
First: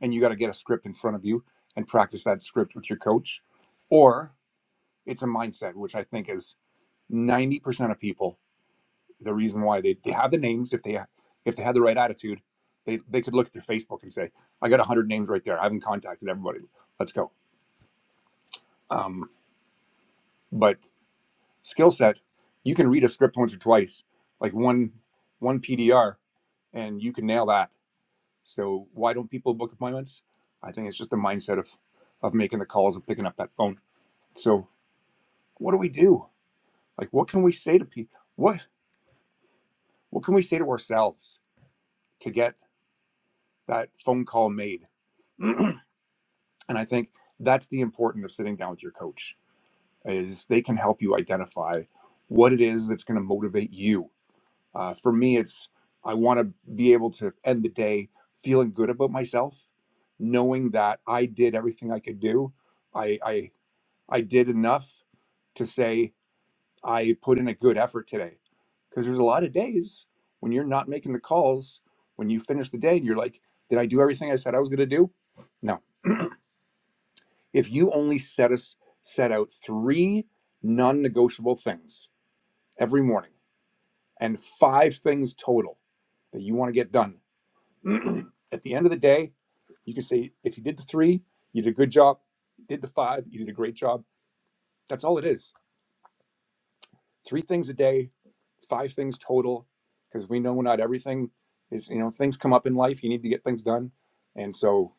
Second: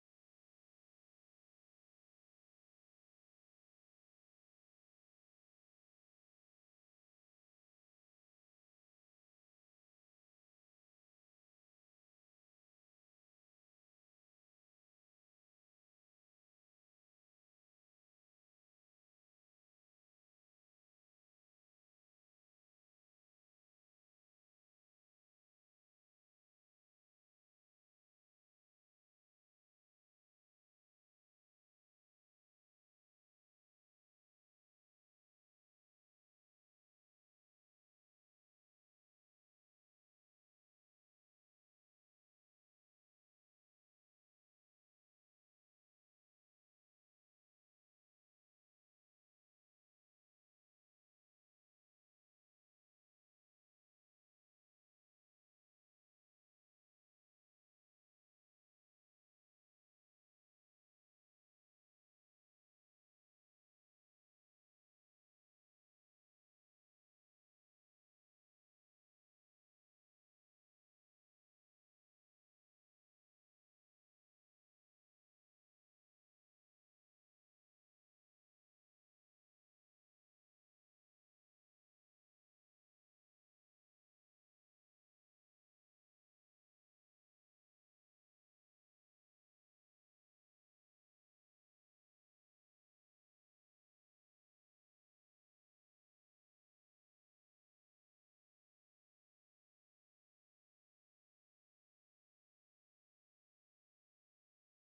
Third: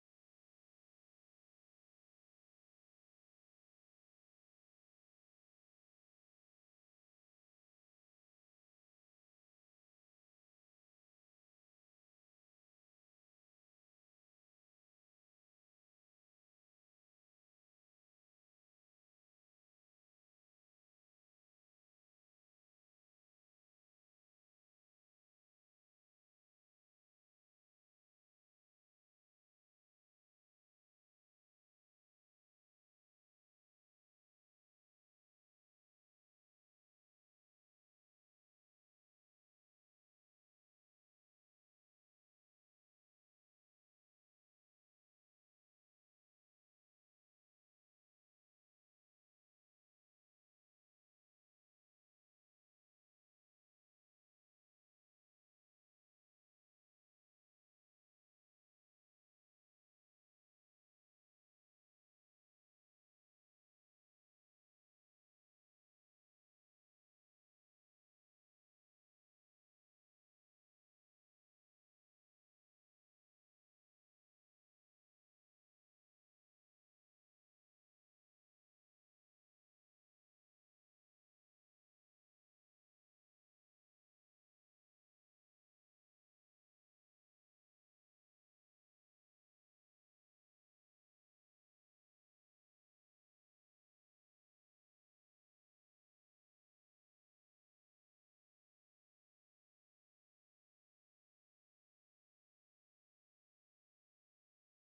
and you got to get a script in front of you and practice that script with your coach or it's a mindset which i think is 90% of people the reason why they, they have the names if they if they had the right attitude they, they could look at their facebook and say i got 100 names right there i haven't contacted everybody let's go um, but skill set you can read a script once or twice like one one pdr and you can nail that so why don't people book appointments i think it's just the mindset of of making the calls and picking up that phone so what do we do? Like, what can we say to people? What what can we say to ourselves to get that phone call made? and I think that's the importance of sitting down with your coach is they can help you identify what it is that's going to motivate you. Uh, for me, it's I want to be able to end the day feeling good about myself, knowing that I did everything I could do. I I, I did enough to say I put in a good effort today. Because there's a lot of days when you're not making the calls, when you finish the day and you're like, did I do everything I said I was going to do? No. If you only set us set out 3 non-negotiable things every morning and 5 things total that you want to get done. At the end of the day, you can say if you did the 3, you did a good job. Did the 5, you did a great job. That's all it is three things a day, five things total, because we know not everything is, you know, things come up in life. You need to get things done. And so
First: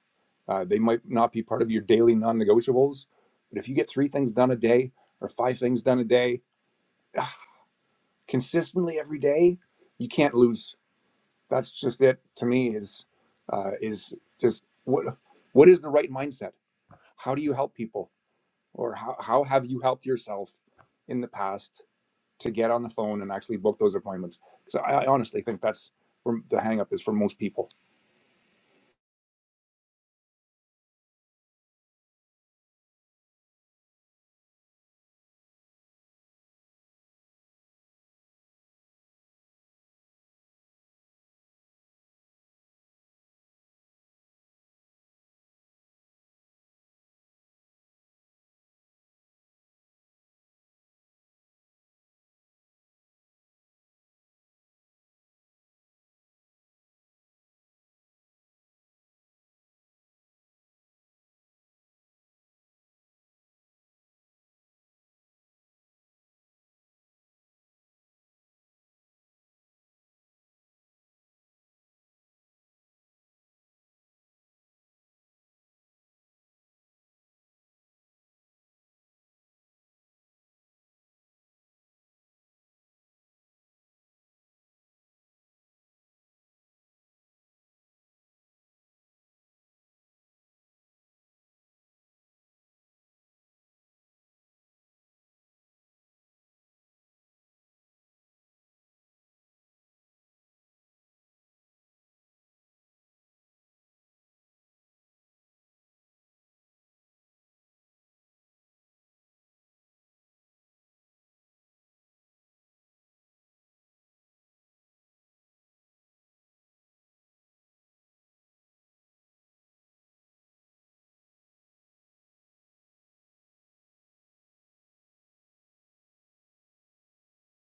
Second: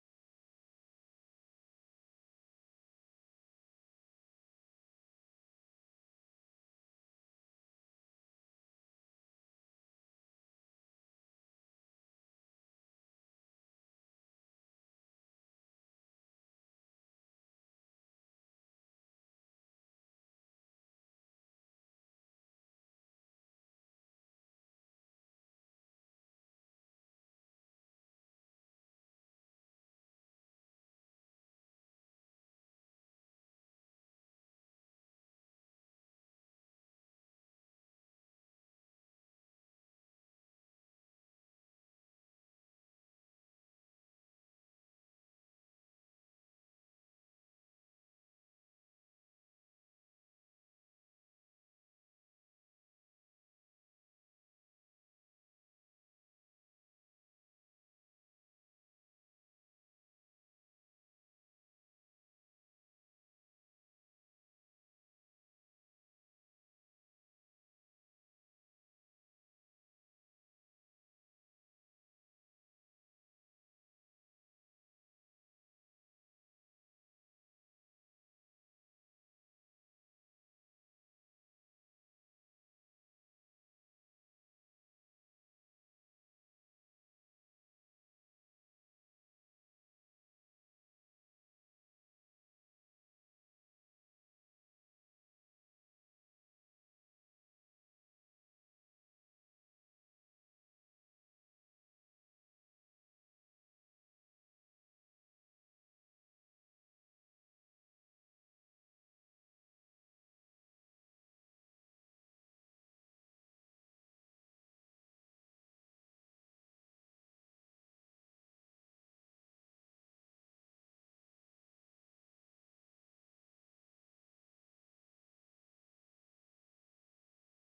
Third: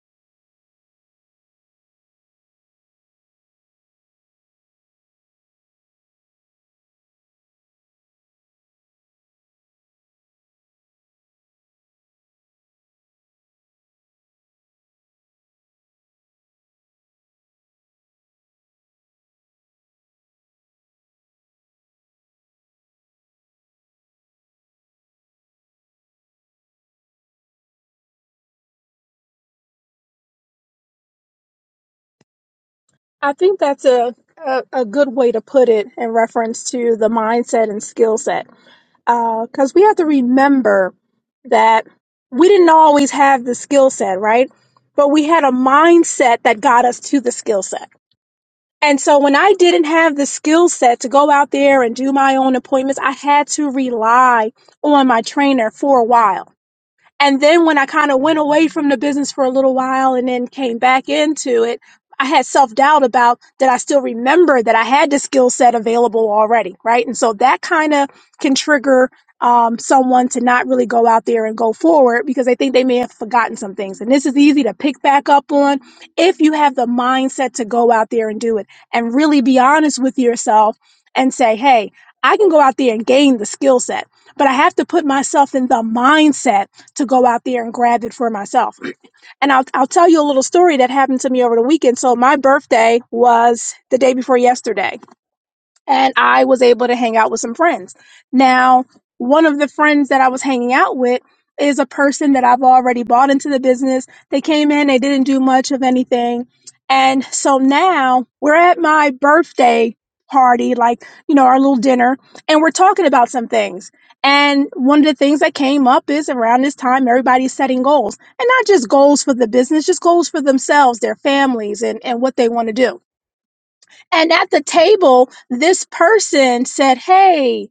uh, they might not be part of your daily non negotiables. But if you get three things done a day or five things done a day ah, consistently every day, you can't lose. That's just it to me is, uh, is just what, what is the right mindset? How do you help people? Or how, how have you helped yourself in the past? to get on the phone and actually book those appointments. Because I, I honestly think that's where the hang up is for most people.
I think that's a, a, a good way to put it in reference to the mindset and skill set. Because we have to remember that we didn't always have the skill set, right? But we had a mindset that got us to the skill set. And so when I didn't have the skill set to go out there and do my own appointments, I had to rely on my trainer for a while. And then when I kind of went away from the business for a little while and then came back into it, I had self doubt about that I still remember that I had the skill set available already, right? And so that kind of can trigger um, someone to not really go out there and go forward because they think they may have forgotten some things. And this is easy to pick back up on if you have the mindset to go out there and do it and really be honest with yourself and say, hey, I can go out there and gain the skill set, but I have to put myself in the mindset to go out there and grab it for myself. And I'll I'll tell you a little story that happened to me over the weekend. So my birthday was the day before yesterday and I was able to hang out with some friends. Now, one of the friends that I was hanging out with is a person that I've already bought into the business. They came in, they didn't do much of anything. And so now we're at my birthday party, like, you know, our little dinner, and we're talking about some things. And one of the things that came up is around this time, everybody's setting goals and not just goals for the business, just goals for themselves, their families, and, and what they want to do. And at the table, this person said, Hey,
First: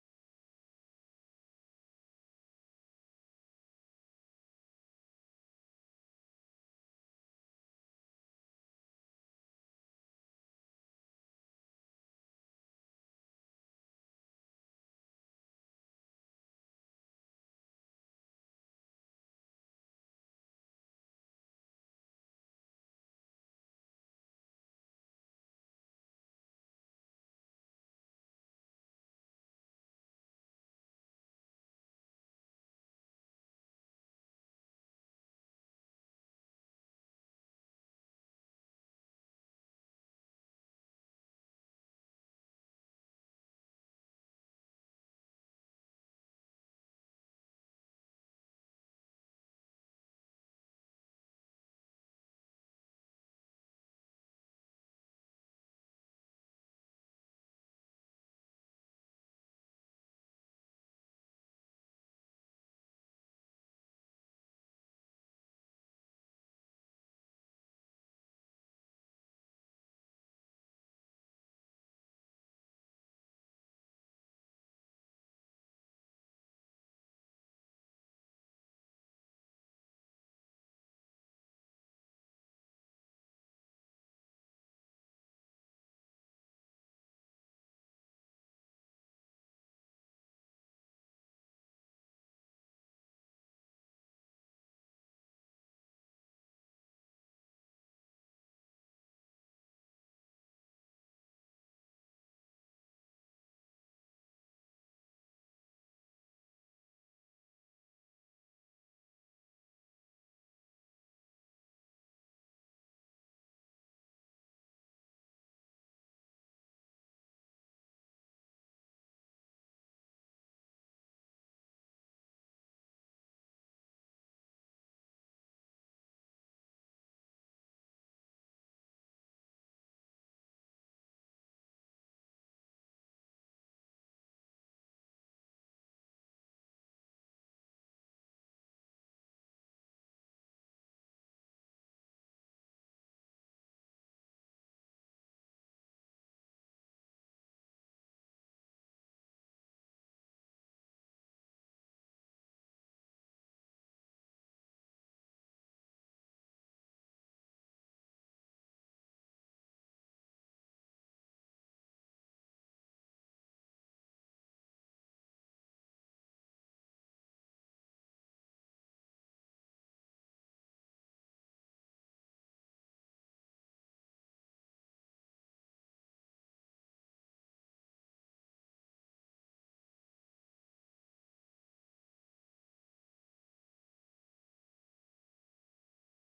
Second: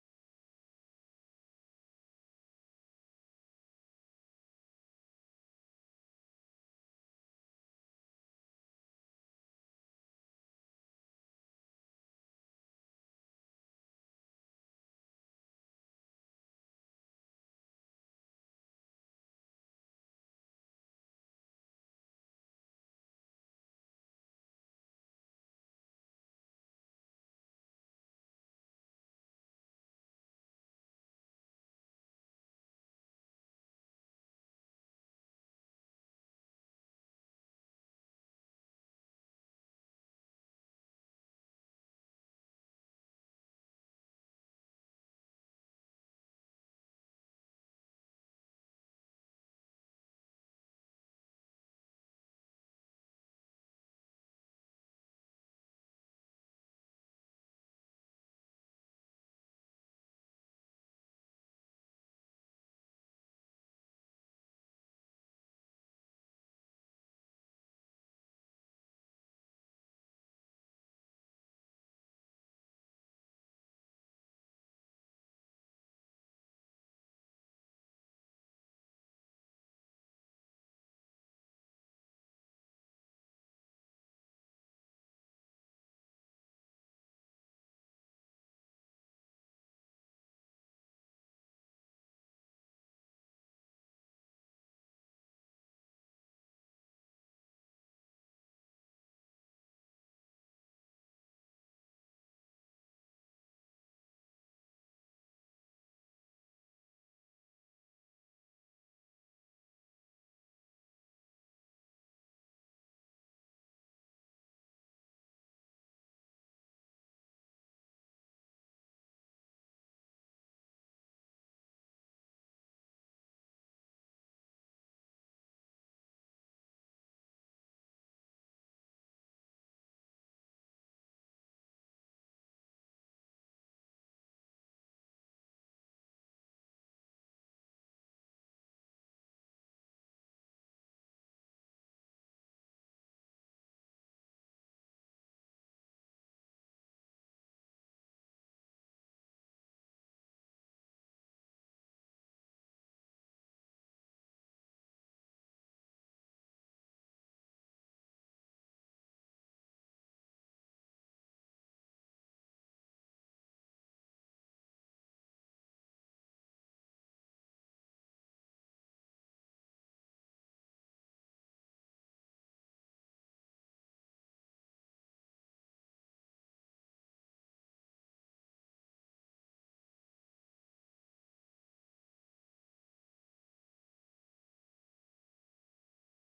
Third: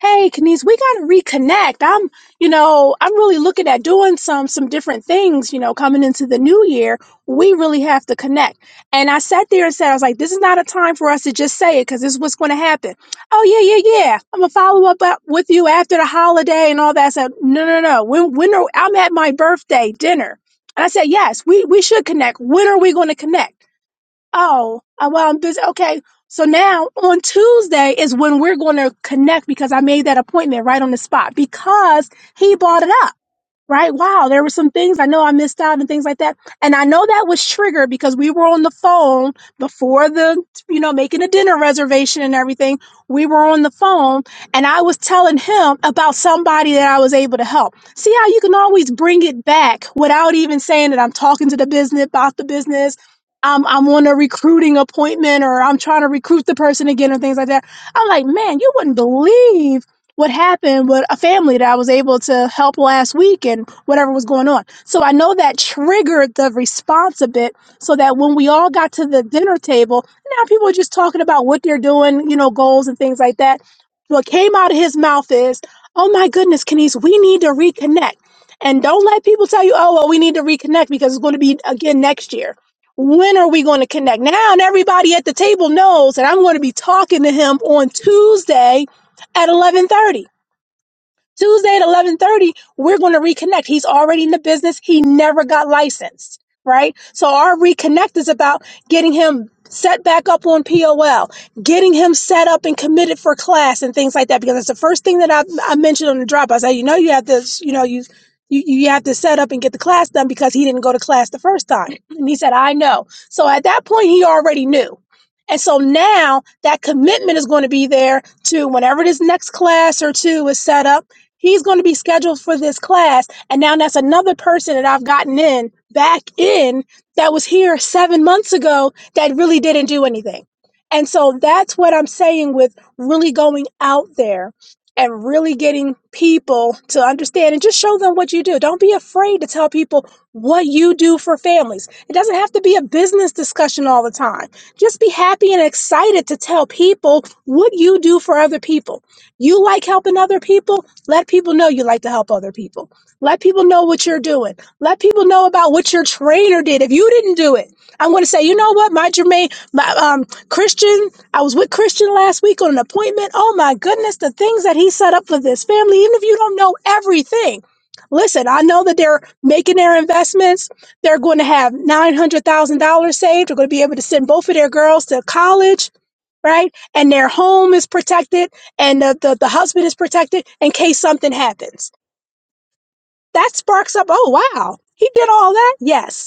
hey, Kenise, we gotta reconnect. I'm, you know, I'm really looking at doing some some different things, you know, coming into the new year. We really have to connect. And I sat there and said, I was like, this is not a time for us to just say it because this is what's gonna happen. Oh yeah, yeah, yeah. I'm gonna follow up up with you after the holiday and all that. I said, no, no, no. When when are I'm at my birthday dinner. And I said, yes, we we should connect. When are we gonna connect? Oh, uh, well, I'm busy. Okay. So now on Tuesday is when we're going to connect because I made that appointment right on the spot because he brought it up right? Wow, there were some things I know I missed out and things like that. And I know that was triggered because we were on the phone before the, you know, making a dinner reservation and everything. We were on the phone and I was telling him about somebody that I was able to help. See how you can always bring it back without even saying that I'm talking to the business about the business. I'm, I'm on a recruiting appointment or I'm trying to recruit the person again or things like that. I'm like, man, you wouldn't believe what happened with a family that I was able to help last week and whatever was going on. So I know that triggered the response a bit so that when we all got to the dinner table, now people are just talking about what they're doing, you know, goals and things like that. What came out of his mouth is, oh my goodness, Kenise, we need to reconnect. And don't let people tell you, oh, well, we need to reconnect because it's going to be again next year. When are we going to connect? Now, and everybody at the table knows that I'm going to be talking to him on Tuesday at 11:30 Tuesday at 11:30, we're going to reconnect. He's already in the business. He never got licensed, right? So our reconnect is about getting him set back up on POL, getting him set up and committed for class and things like that. Because it's the first thing that I, I mentioned on the drop. I said, you know, you have to, you know, you, you you have to set up and get the class done because he didn't go to class the first time. And he said, I know. So at that point, he already knew. And so now that commitment is going to be there to whenever this next class or two is set up He's going to be scheduled for this class. And now that's another person that I've gotten in back in that was here seven months ago that really didn't do anything. And so that's what I'm saying with really going out there and really getting people to understand and just show them what you do. Don't be afraid to tell people what you do for families. It doesn't have to be a business discussion all the time. Just be happy and excited to tell people what you do for other people. You like helping other people. Let people know you like to help other people. Let people know what you're doing. Let people know about what your trainer did. If you didn't do it, I'm going to say, you know what, my Jermaine, my um, Christian, I was with Christian last week on an appointment. Oh my goodness, the things that he set up for this family, even if you don't know everything. Listen, I know that they're making their investments. They're going to have $900,000 saved. They're going to be able to send both of their girls to college right? And their home is protected and the, the, the husband is protected in case something happens. That sparks up, oh, wow, he did all that? Yes.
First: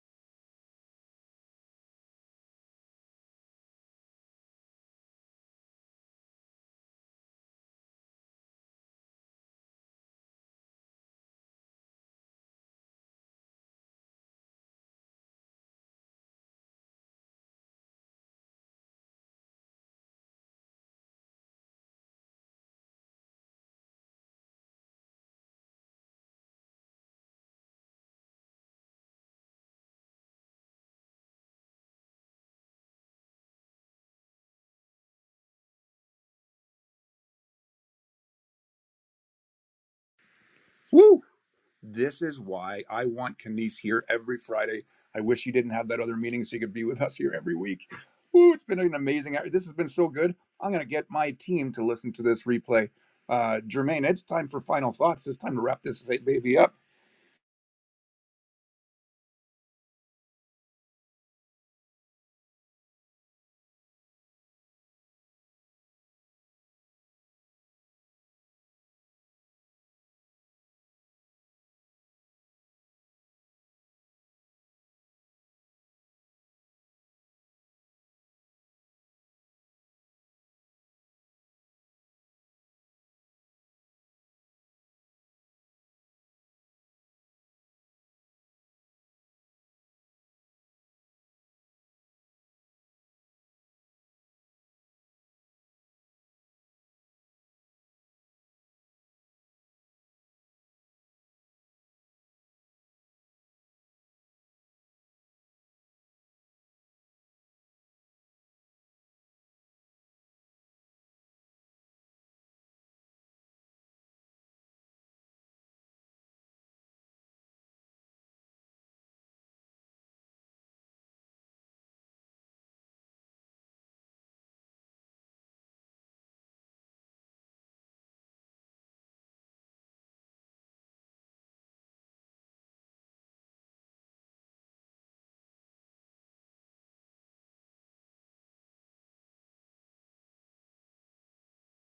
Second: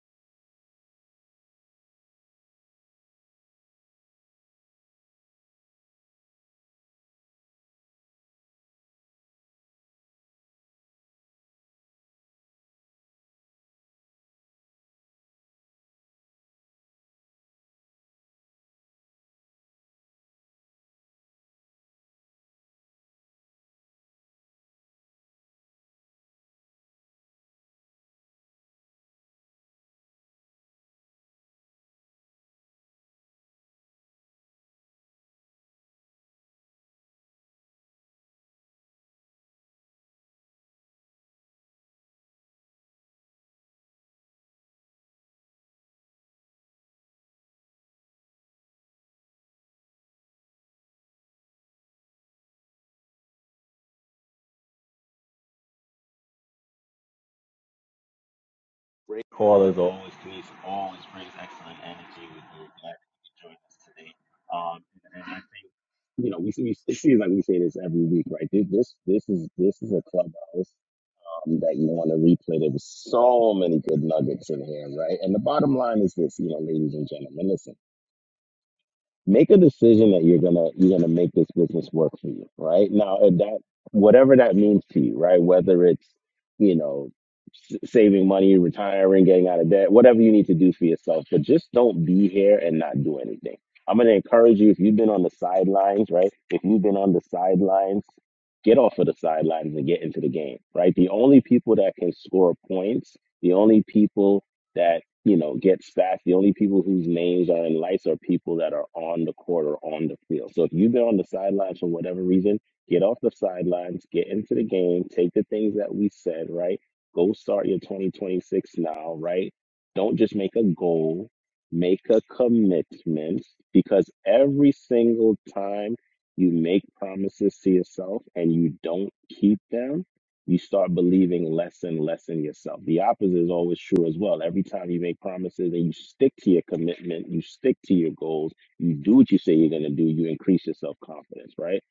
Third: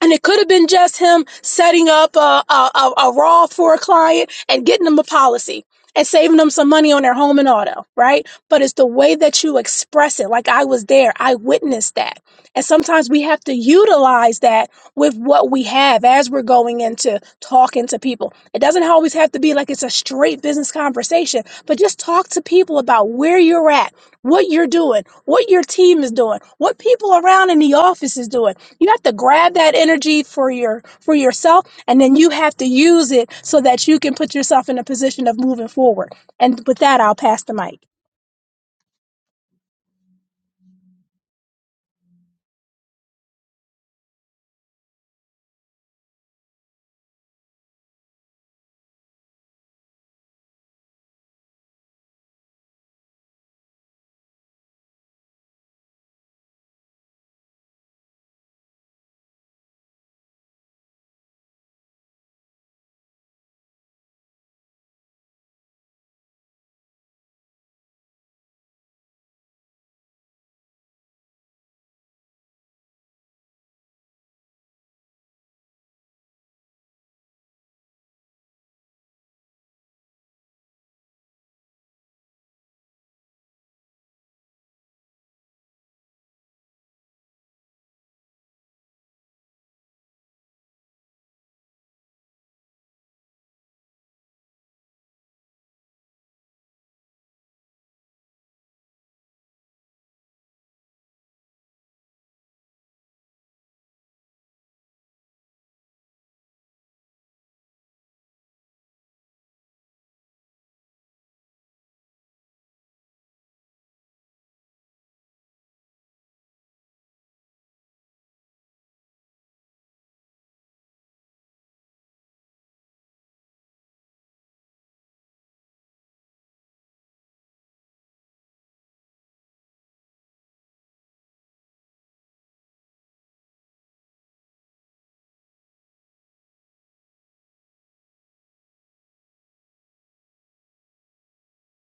And it could have been just him setting up a, a, a, a raw for a client and getting them a policy and saving them some money on their home and auto, right? But it's the way that you express it. Like I was there, I witnessed that. And sometimes we have to utilize that with what we have as we're going into talking to people. It doesn't always have to be like it's a straight business conversation, but just talk to people about where you're at, what you're doing, what your team is doing, what people around in the office is doing you have to grab that energy for your for yourself and then you have to use it so that you can put yourself in a position of moving forward and with that i'll pass the mic
Woo! This is why I want Kenise here every Friday. I wish you didn't have that other meeting so you could be with us here every week. Woo! It's been an amazing hour. This has been so good. I'm going to get my team to listen to this replay. Uh, Jermaine, it's time for final thoughts. It's time to wrap this baby up.
Great call as always, Denise. Always brings excellent energy. with you. glad you joined us today. Um, and I think you know we, we it seems like we say this every week, right? This this this is this is a clubhouse um, that you want to replay. There was so many good nuggets in here, right? And the bottom line is this, you know, ladies and gentlemen, listen. make a decision that you're gonna you're gonna make this business work for you right now if that whatever that means to you right whether it's you know s- saving money retiring getting out of debt whatever you need to do for yourself but just don't be here and not do anything i'm gonna encourage you if you've been on the sidelines right if you've been on the sidelines get off of the sidelines and get into the game right the only people that can score points the only people that you know, get sacked. The only people whose names are in lights are people that are on the court or on the field. So if you've been on the sidelines for whatever reason, get off the sidelines, get into the game, take the things that we said, right? Go start your 2026 now, right? Don't just make a goal, make a commitment because every single time you make promises to yourself and you don't keep them, you start believing less and less in yourself. The opposite is always true as well. Every time you make promises and you stick to your commitment, you stick to your goals, you do what you say you're going to do, you increase your self confidence, right?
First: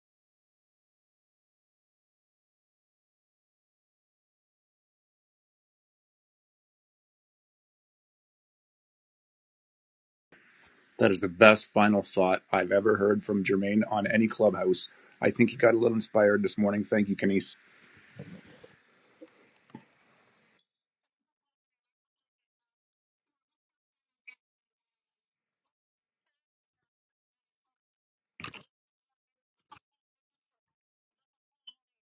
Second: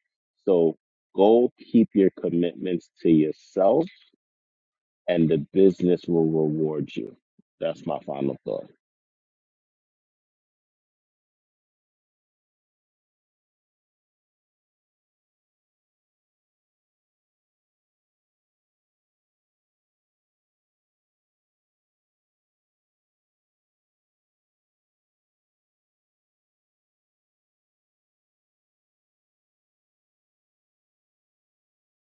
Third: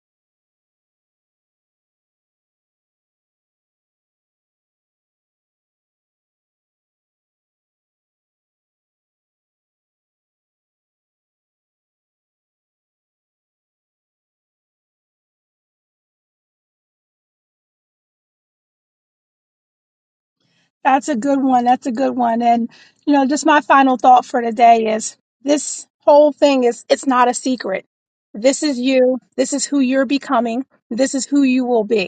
So go keep your commitments to yourself, and the business will reward you. That's my final thought.
That is the best final thought I've ever heard from Jermaine on any clubhouse. I think he got a little inspired this morning. Thank you, Kenise.
that's a good one that's a good one and you know just my final thought for today is this whole thing is it's not a secret this is you this is who you're becoming this is who you will be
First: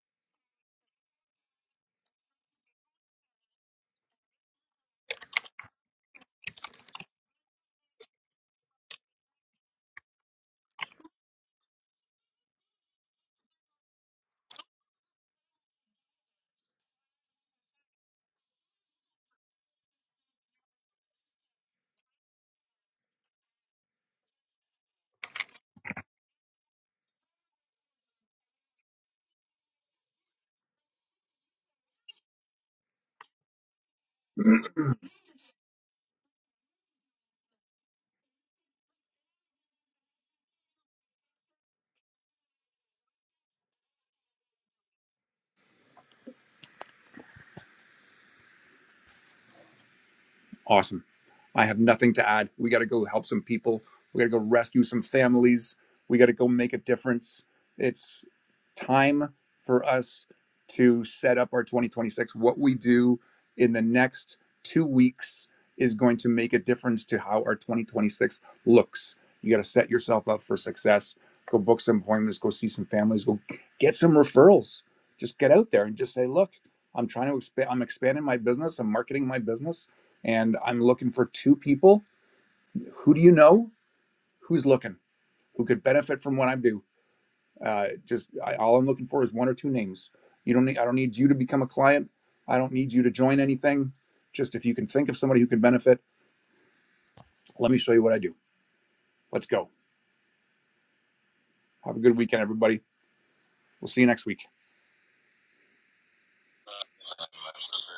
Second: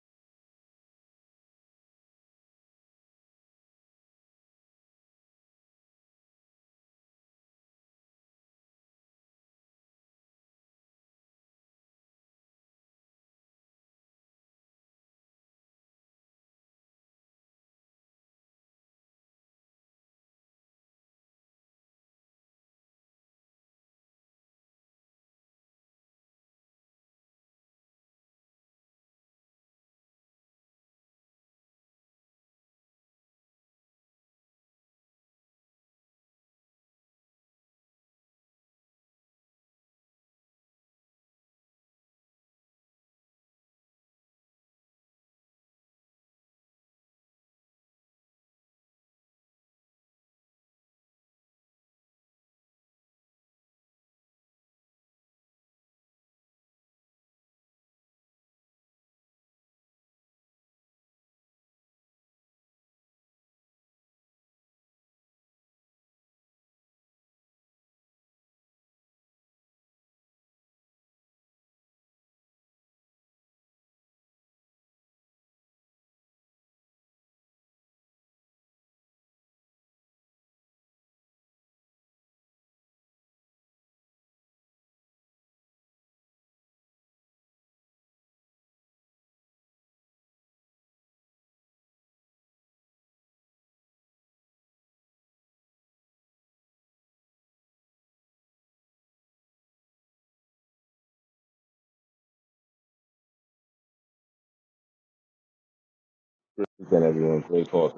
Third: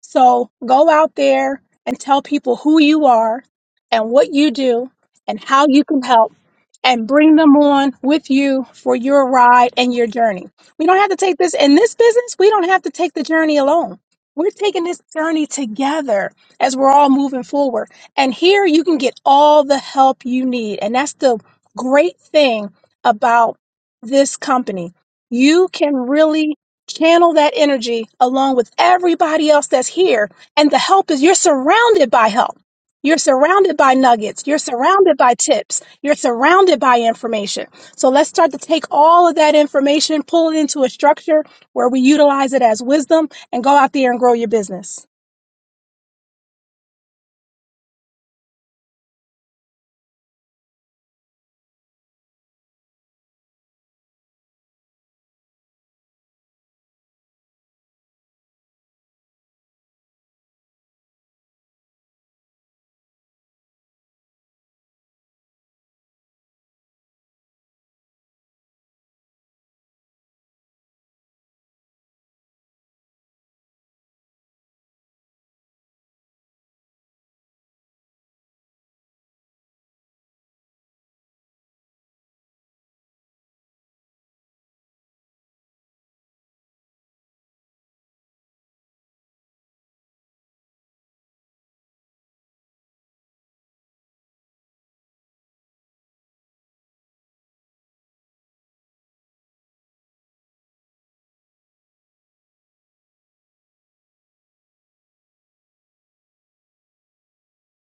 So go out there and tell people who you are and what you do and how you can help and bring them on with you for your ride and your journey. We don't have to take this in this business, we don't have to take the journey alone. We're taking this journey together as we're all moving forward. And here you can get all the help you need. And that's the great thing about this company. You can really Channel that energy along with everybody else that's here. And the help is you're surrounded by help. You're surrounded by nuggets. You're surrounded by tips. You're surrounded by information. So let's start to take all of that information, pull it into a structure where we utilize it as wisdom and go out there and grow your business.
Awesome. I have nothing to add. We got to go help some people. We got to go rescue some families. We got to go make a difference. It's time for us to set up our 2026. What we do in the next two weeks is going to make a difference to how our 2026 looks. You got to set yourself up for success. Go book some appointments, go see some families, go get some referrals. Just get out there and just say, look, I'm trying to expand, I'm expanding my business, I'm marketing my business and I'm looking for two people. Who do you know? Who's looking? Who could benefit from what I do? Uh, just I, all I'm looking for is one or two names. You don't need. I don't need you to become a client. I don't need you to join anything. Just if you can think of somebody who can benefit, let me show you what I do. Let's go. Have a good weekend, everybody. We'll see you next week.
Is that everyone? Great call.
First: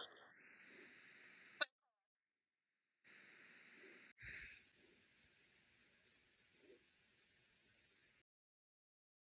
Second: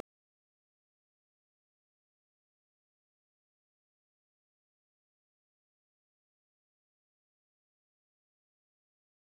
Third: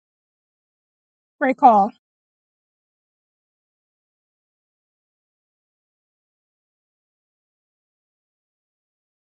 Great call.